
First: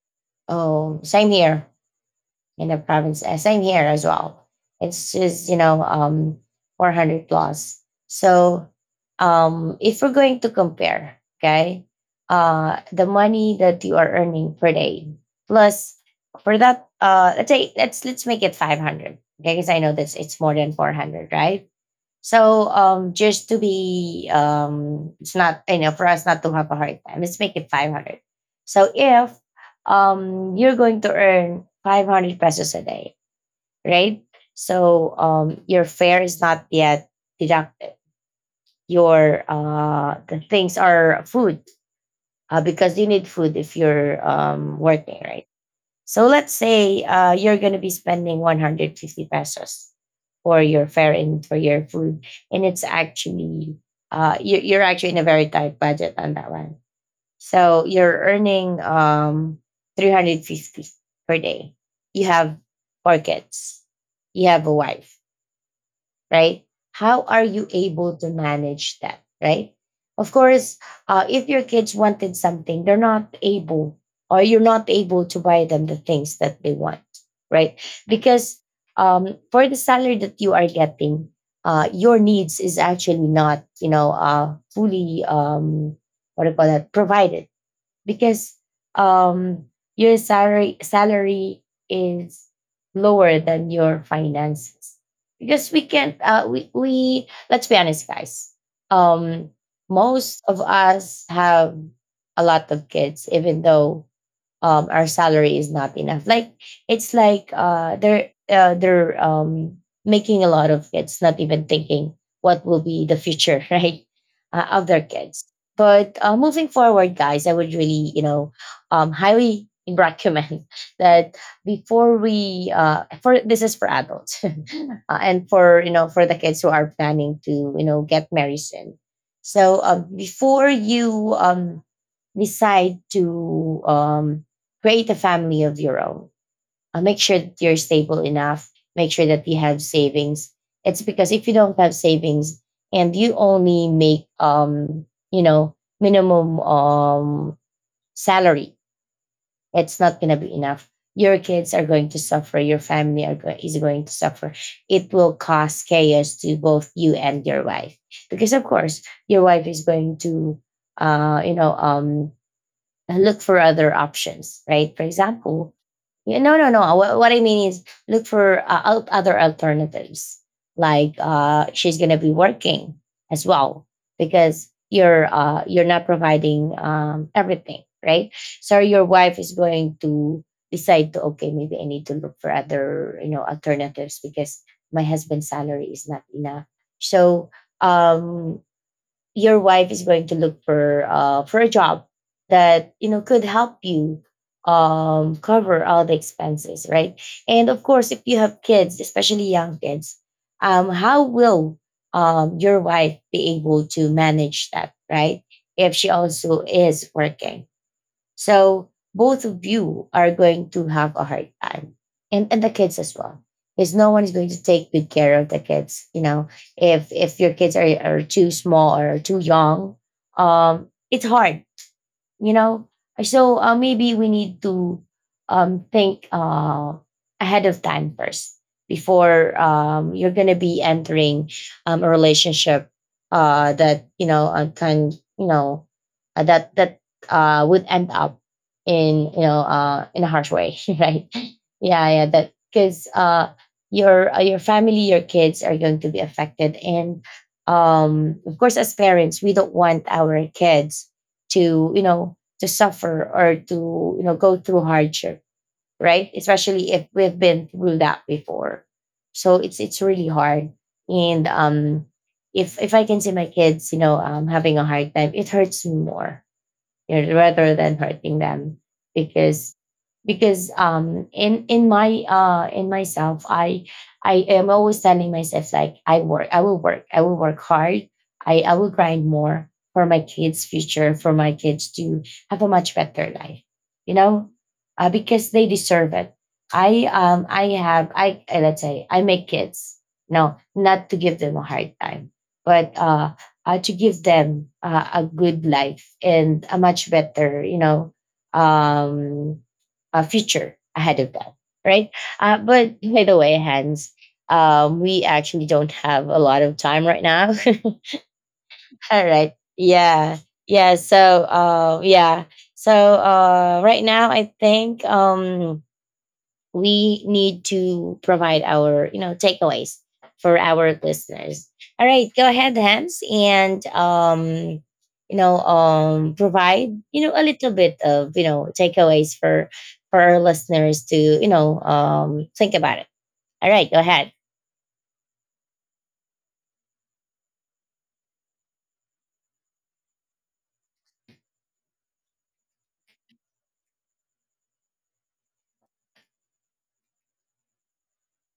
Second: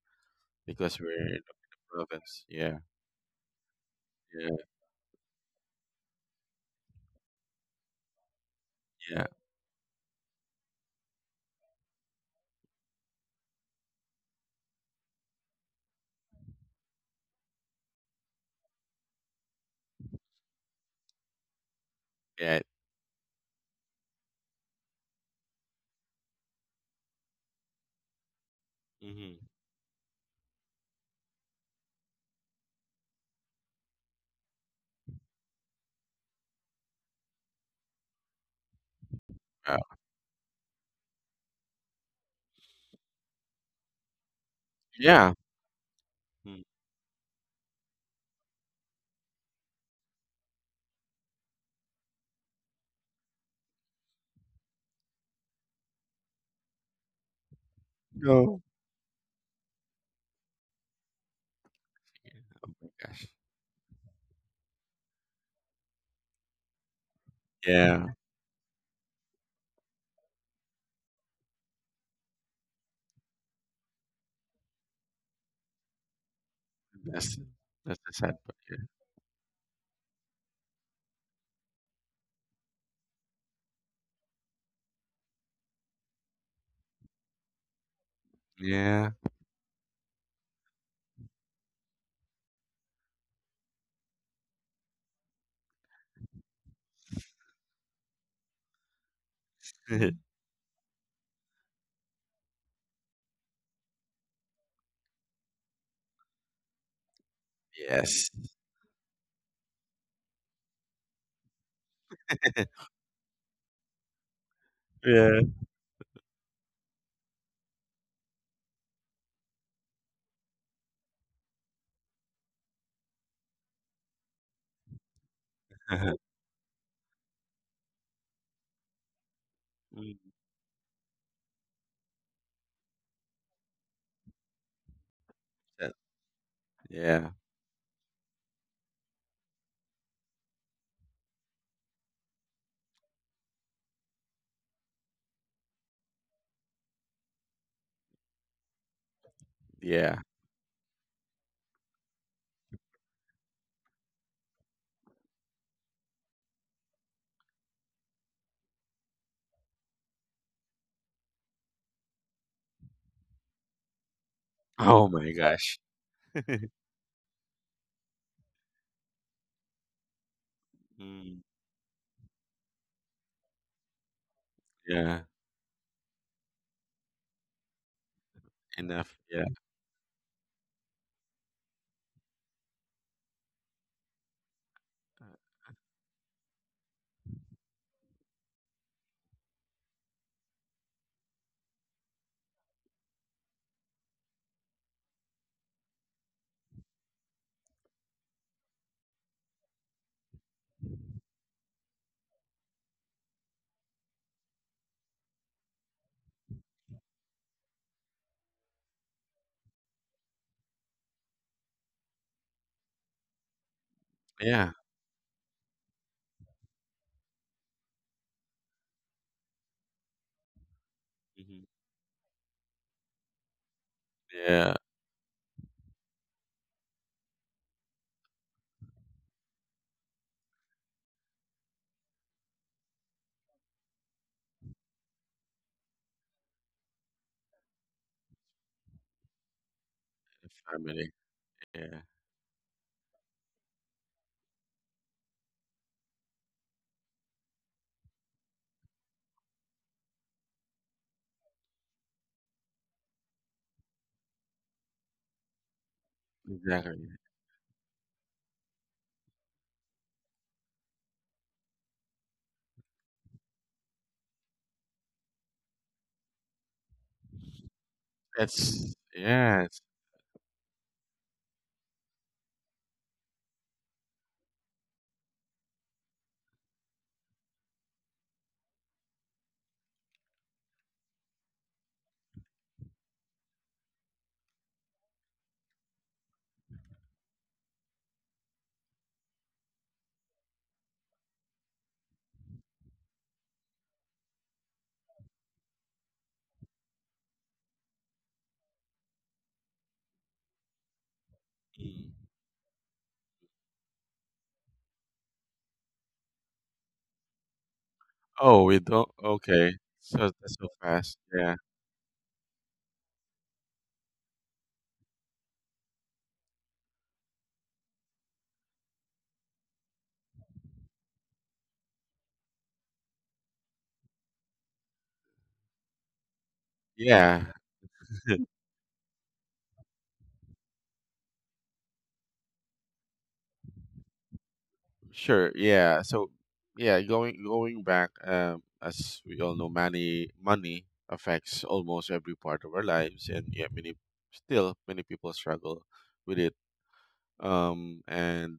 [SPEAKER 1] Oh,
[SPEAKER 2] because we're
[SPEAKER 1] same
[SPEAKER 2] in the
[SPEAKER 1] here.
[SPEAKER 2] province.
[SPEAKER 1] In the
[SPEAKER 2] Yeah,
[SPEAKER 1] province. Same here as well.
[SPEAKER 2] yeah,
[SPEAKER 1] It's just, you know, 400 plus. So,
[SPEAKER 2] yeah,
[SPEAKER 1] if we're going to compare, okay, the money that you are earning per day plus for that, let's say, let's make it 500. Okay, because I know that it's more than 400, right?
[SPEAKER 2] yeah.
[SPEAKER 1] So, just to be, it's not, you know, for us not to have a hard time. Let's make it 500. So if,
[SPEAKER 2] Mm-hmm.
[SPEAKER 1] you're going to earn 500 pesos a day, right? So, your fare is not yet deducted. Your,
[SPEAKER 2] Uh,
[SPEAKER 1] the things are food, because you need food if you're, working,
[SPEAKER 2] yeah.
[SPEAKER 1] right? So let's
[SPEAKER 2] Mm.
[SPEAKER 1] say, you're going to be spending 150 pesos for your fare and for your food, and it's actually, you're actually in a very tight budget on that one. So you're
[SPEAKER 2] No.
[SPEAKER 1] earning, 350 per day. You have four
[SPEAKER 2] Gosh.
[SPEAKER 1] kids. You have a wife, right? How are you
[SPEAKER 2] Yeah.
[SPEAKER 1] able to manage that, right? Of course, if your kids wanted something, they're not able, or you're not able to buy them the things that they want,
[SPEAKER 2] That's
[SPEAKER 1] right?
[SPEAKER 2] the sad
[SPEAKER 1] Because,
[SPEAKER 2] part.
[SPEAKER 1] for the salary that you are getting, your needs is actually not, you know, fully, what do you call that, provided, because
[SPEAKER 2] Yeah.
[SPEAKER 1] um your salary is lower than your finances, because we can't we let's be honest, guys, um
[SPEAKER 2] [laughs]
[SPEAKER 1] most of us have a lot of kids, even though, um, our salary is not enough. Like it's like,
[SPEAKER 2] Yes.
[SPEAKER 1] they're, making a lot of kids, not even thinking what will
[SPEAKER 2] [laughs]
[SPEAKER 1] be the future, [laughs] right, of their
[SPEAKER 2] Yeah.
[SPEAKER 1] kids. But, moving forward, guys, I would really, you know, um, highly recommend [laughs] that before we for this is for adults [laughs] and for, you know,
[SPEAKER 2] [laughs]
[SPEAKER 1] for the kids who are planning to, you know, get married soon. So,
[SPEAKER 2] Mm,
[SPEAKER 1] before you, decide to, create a family of
[SPEAKER 2] that-
[SPEAKER 1] your own, make
[SPEAKER 2] yeah.
[SPEAKER 1] sure that you're stable enough, make sure that you have savings. It's because if you don't have savings and you only make, you know, minimum, salary, it's not
[SPEAKER 2] Yeah.
[SPEAKER 1] going to be enough. Your kids are going to suffer. Your family is going to suffer. It will cause chaos to both you and your wife, because, of course, your wife is going to, you know, look for other options, right? For
[SPEAKER 2] Oh my
[SPEAKER 1] example,
[SPEAKER 2] gosh. [laughs]
[SPEAKER 1] yeah, no, no, no. What I mean is look for, other alternatives. Like,
[SPEAKER 2] Mm,
[SPEAKER 1] she's gonna be working as well, because
[SPEAKER 2] yeah.
[SPEAKER 1] you're, you're not providing, everything, right? So your
[SPEAKER 2] Enough,
[SPEAKER 1] wife
[SPEAKER 2] yeah,
[SPEAKER 1] is going to decide to, okay, maybe I need to look for other, you know, alternatives because my husband's salary is not enough. So um, your wife is going to look for a job that, you know, could help you cover all the expenses, right? And of course, if you have kids, especially young kids, how will your wife be able to manage that, right? If she also is working, so both of you are going to have a hard time. And the kids as well. Because no one is going to
[SPEAKER 2] yeah.
[SPEAKER 1] take good care of the kids. If your kids are too small or too young, it's hard,
[SPEAKER 2] Mhm.
[SPEAKER 1] you know. So maybe we need
[SPEAKER 2] Yeah,
[SPEAKER 1] to think ahead of time first before you're going to be entering a relationship that, you know, can, you know, that would end up in, you know, in a harsh way, [laughs]
[SPEAKER 2] family,
[SPEAKER 1] right?
[SPEAKER 2] yeah,
[SPEAKER 1] Yeah, yeah, that, because your family, your kids are going to be affected, and of course, as parents, we don't want our kids to, you know, to suffer or to, you know, go through hardship, right? Especially
[SPEAKER 2] exactly.
[SPEAKER 1] if we've been through that before. So it's really hard. And if I can see my kids, you know, having a hard time, it hurts me more, you know, rather than hurting them.
[SPEAKER 2] That's yeah,
[SPEAKER 1] Because
[SPEAKER 2] it's.
[SPEAKER 1] because in my in myself, I am always telling myself, like, I will work, I will work hard. I will grind more for my kids' future, for my kids to have a much better life, you know. Because they deserve it. I have I let's say I make kids, no, not to give them a hard time, but to give them a good life and a much better, you know, um, a future ahead of them, right?
[SPEAKER 2] Mm.
[SPEAKER 1] But by the way, Hans, we actually don't have a lot of time right now. [laughs]
[SPEAKER 2] Oh, we don't,
[SPEAKER 1] All right.
[SPEAKER 2] okay. So
[SPEAKER 1] Yeah.
[SPEAKER 2] that's so
[SPEAKER 1] Yeah.
[SPEAKER 2] fast.
[SPEAKER 1] So,
[SPEAKER 2] Yeah.
[SPEAKER 1] yeah. So, right now, I think. We need to provide our, you know, takeaways for our listeners. All right, go ahead, Hams, and provide, you know, a
[SPEAKER 2] Yeah.
[SPEAKER 1] little bit of, you know, takeaways for our listeners to, you know, think about it. All right, go ahead.
[SPEAKER 2] Sure. Yeah. So yeah, going back, as we all know, money affects almost every part of our lives. And yeah, many still many people struggle with it. And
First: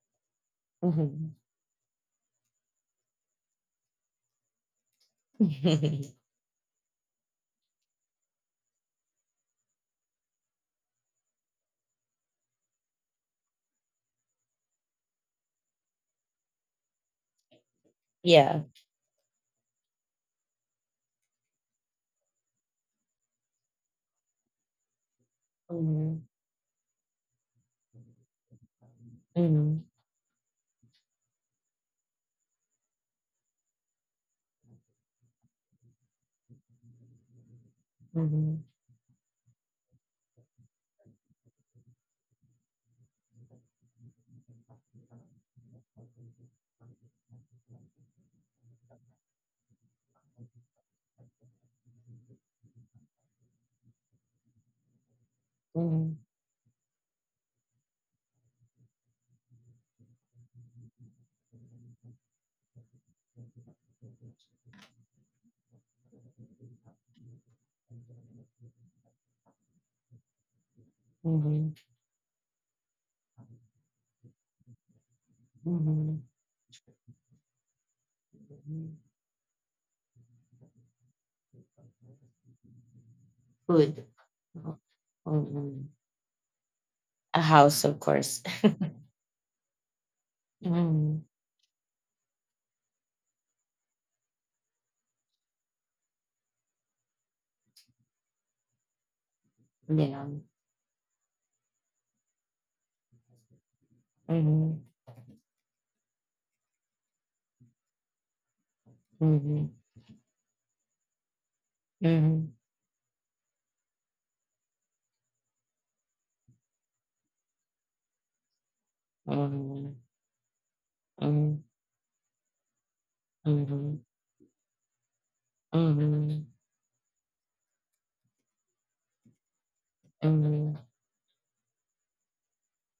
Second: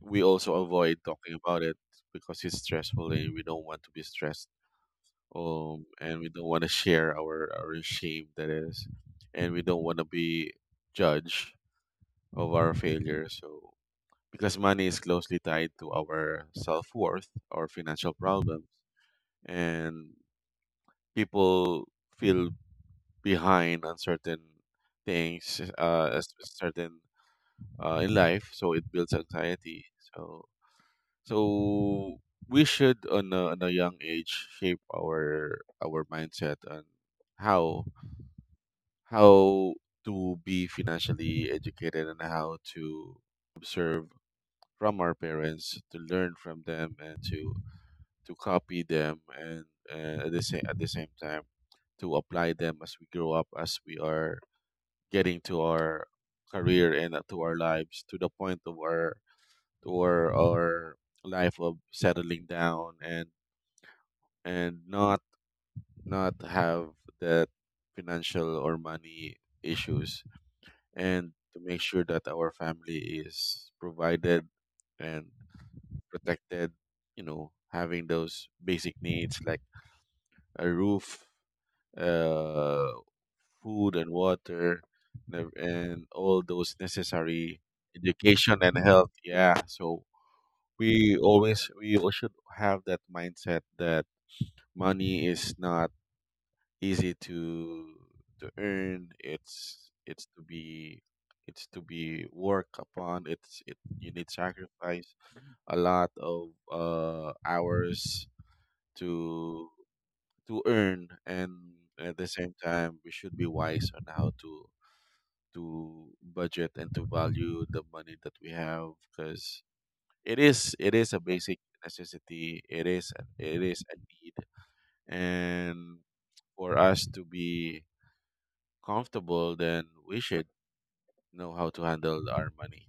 [SPEAKER 2] we also avoid talking
[SPEAKER 1] Mhm.
[SPEAKER 2] about it because it's stressful and we don't want to be stressed,
[SPEAKER 1] [laughs]
[SPEAKER 2] and we don't want to share our shame, that is, and we don't want to be judged of our failure. So because money is closely tied to our self worth, our financial
[SPEAKER 1] Yeah.
[SPEAKER 2] problems, and people feel behind on certain things,
[SPEAKER 1] Mhm.
[SPEAKER 2] certain in life. So it builds
[SPEAKER 1] Mhm.
[SPEAKER 2] anxiety. So so we should, on a young age, shape our mindset on how
[SPEAKER 1] Mhm.
[SPEAKER 2] how to be financially educated, and how to observe from our parents, to learn from them, and to copy them, and at the same time to apply them as we grow up, as we are getting to our
[SPEAKER 1] Mhm.
[SPEAKER 2] career, and to our lives, to the point of our to our, our life of settling down, and not have that financial or money issues, and to
[SPEAKER 1] Mhm.
[SPEAKER 2] make sure that our family is provided and
[SPEAKER 1] Mhm.
[SPEAKER 2] protected, you know, having those
[SPEAKER 1] Mhm.
[SPEAKER 2] basic needs like a roof, uh
[SPEAKER 1] Food.
[SPEAKER 2] food and water, and
[SPEAKER 1] Mhm.
[SPEAKER 2] all those
[SPEAKER 1] A
[SPEAKER 2] necessary
[SPEAKER 1] house, of course.
[SPEAKER 2] education
[SPEAKER 1] [laughs]
[SPEAKER 2] and health, yeah. So
[SPEAKER 1] Mhm.
[SPEAKER 2] we always should have that mindset that money is not easy to earn. It's
[SPEAKER 1] 两，
[SPEAKER 2] to be it's to be work upon. It's it, you need
[SPEAKER 1] 嗯
[SPEAKER 2] sacrifice a lot of hours
[SPEAKER 1] 嗯
[SPEAKER 2] to
[SPEAKER 1] 嗯
[SPEAKER 2] earn. And
[SPEAKER 1] 嗯
[SPEAKER 2] at the
[SPEAKER 1] 嗯
[SPEAKER 2] same time, we should be wise on how to budget and to value the money that we have, because
[SPEAKER 1] 嗯
[SPEAKER 2] it is a
[SPEAKER 1] 嗯
[SPEAKER 2] basic necessity. It is a need.
[SPEAKER 1] 嗯
[SPEAKER 2] And
[SPEAKER 1] 嗯
[SPEAKER 2] for us to be comfortable, then we should
[SPEAKER 1] 嗯。
[SPEAKER 2] know how to handle our money.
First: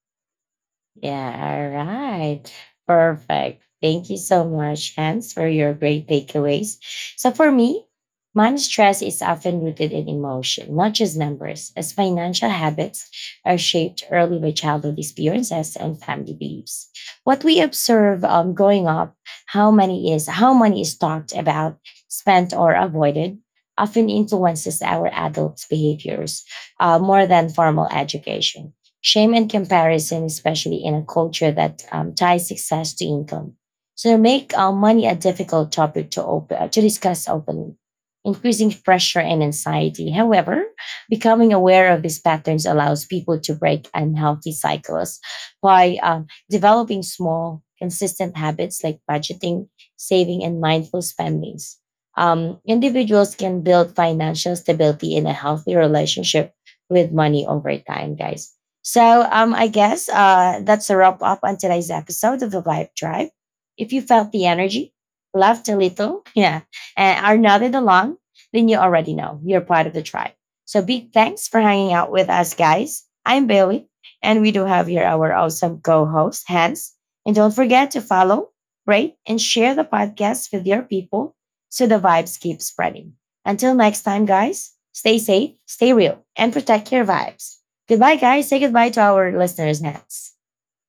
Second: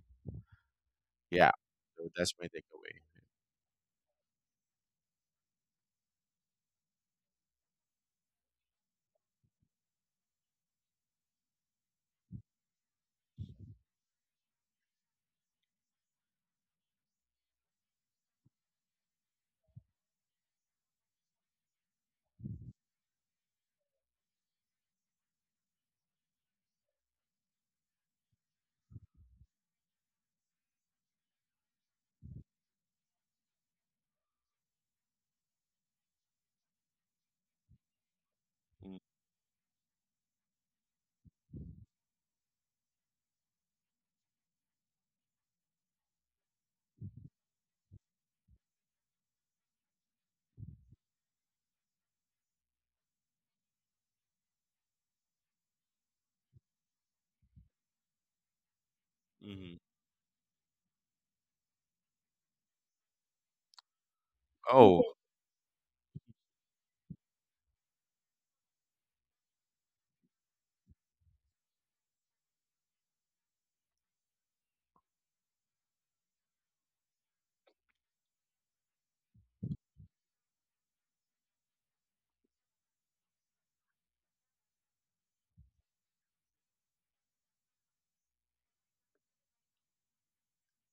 [SPEAKER 2] Yeah,
[SPEAKER 1] Yeah, all
[SPEAKER 2] so that's
[SPEAKER 1] right.
[SPEAKER 2] my takeaway.
[SPEAKER 1] Perfect. Thank you so much, Hans, for your great takeaways. So, for me, money stress is often rooted in emotion, not just numbers, as financial habits are shaped early by childhood experiences and family beliefs. What we observe, growing up, how money is talked about, spent, or avoided, often influences our adult behaviors more than formal education. Shame and comparison, especially in a culture that ties success to income. So make money a difficult topic to open to discuss openly, increasing pressure and anxiety. However, becoming aware of these patterns allows people to break unhealthy cycles by developing small, consistent habits like budgeting, saving, and mindful spendings. Individuals can build financial stability in a healthy relationship with money over time, guys. So I
[SPEAKER 2] Mm-hmm.
[SPEAKER 1] guess that's a wrap up on today's episode of the Vibe Tribe. If you felt the energy,
[SPEAKER 2] Oh,
[SPEAKER 1] laughed a little, [laughs] yeah, and are nodded along, then you already know you're part of the tribe. So big thanks for hanging out with us, guys. I'm Bailey, and we do have here our awesome co-host, Hans. And don't forget to follow, rate, and share the podcast with your people so the vibes keep spreading. Until next time, guys, stay safe, stay real, and protect your vibes. Goodbye, guys. Say goodbye to our listeners' next.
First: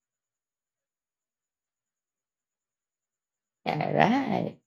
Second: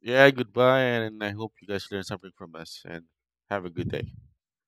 [SPEAKER 2] yeah, goodbye, and I hope you guys learn something from us and have a
[SPEAKER 1] All
[SPEAKER 2] good day.
[SPEAKER 1] right.